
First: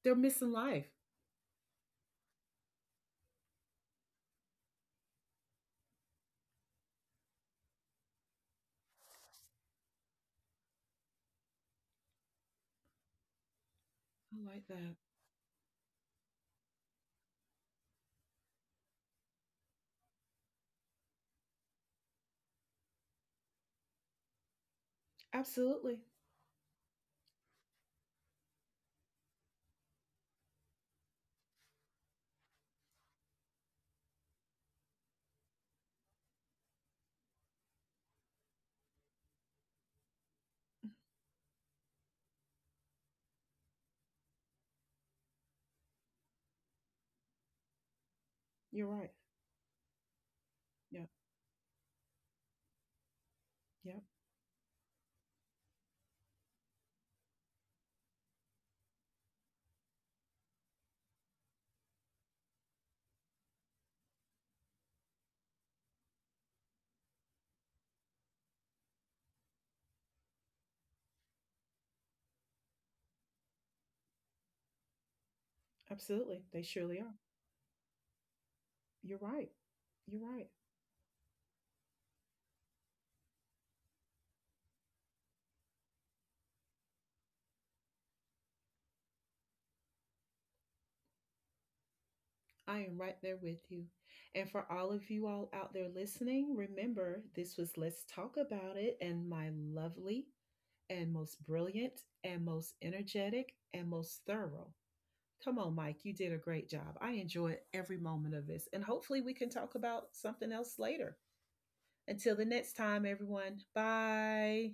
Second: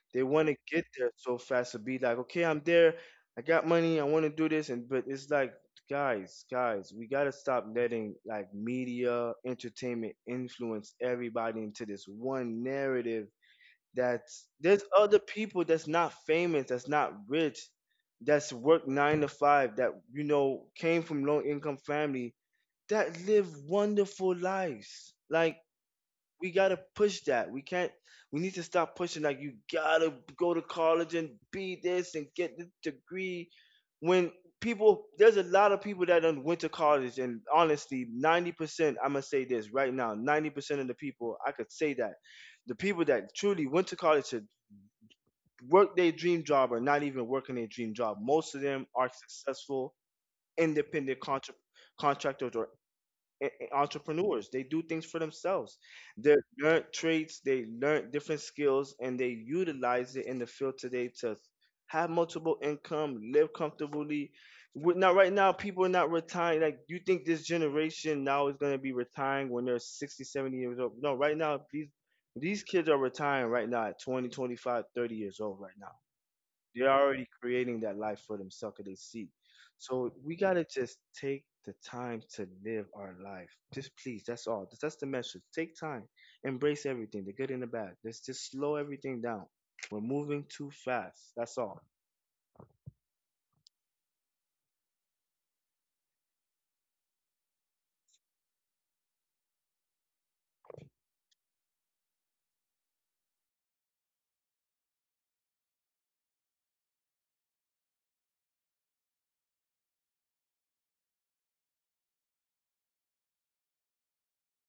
S1: They're
S2: they want
S1: missing
S2: to get
S1: life.
S2: there so fast to be like, okay, I'm there. I got money. I want to do this. And but it's like, guys, guys, we gotta stop letting like media, entertainment influence everybody into this one narrative. That's
S1: I like
S2: there's
S1: that.
S2: other people that's not famous, that's not rich, that's worked 9 to 5, that you know came from low income family that live wonderful lives. Like
S1: Absolutely.
S2: we gotta push that. We can't. We need to stop pushing like you gotta go to college and be this and get the degree. When people, there's a lot of people that done went to college, and honestly, 90%. I'm gonna say this right now. 90% of the people, I could say that, the people that truly went to college to work their dream job are not even working their dream job. Most of
S1: You're
S2: them
S1: right.
S2: are successful
S1: Yeah.
S2: independent contractors or
S1: Yeah.
S2: entrepreneurs. They do things for themselves. They learn traits, they learn different skills, and they utilize it in the field today to have multiple income, live comfortably. Now, right now, people are not retiring. Like, you think this generation now is going to be retiring when they're 60, 70 years old? No, right now, these kids are retiring right now at 20, 25, 30 years old right now.
S1: Absolutely. They
S2: They're
S1: surely are.
S2: already creating that life for themselves 'cause they
S1: You're
S2: see.
S1: right.
S2: So
S1: You're
S2: we
S1: right.
S2: gotta just take the time to live our life. Just please, that's all. That's the message. Take time. Embrace everything, the good and the bad. Let's just slow everything down. We're moving too fast. That's all.
S1: I am right there with you. And for all of you all out there listening, remember this was Let's Talk About It, and my lovely and most brilliant and most energetic and most thorough. Come on, Mike, you did a great job. I enjoyed every moment of this. And hopefully, we can talk about something else later. Until the next time, everyone. Bye.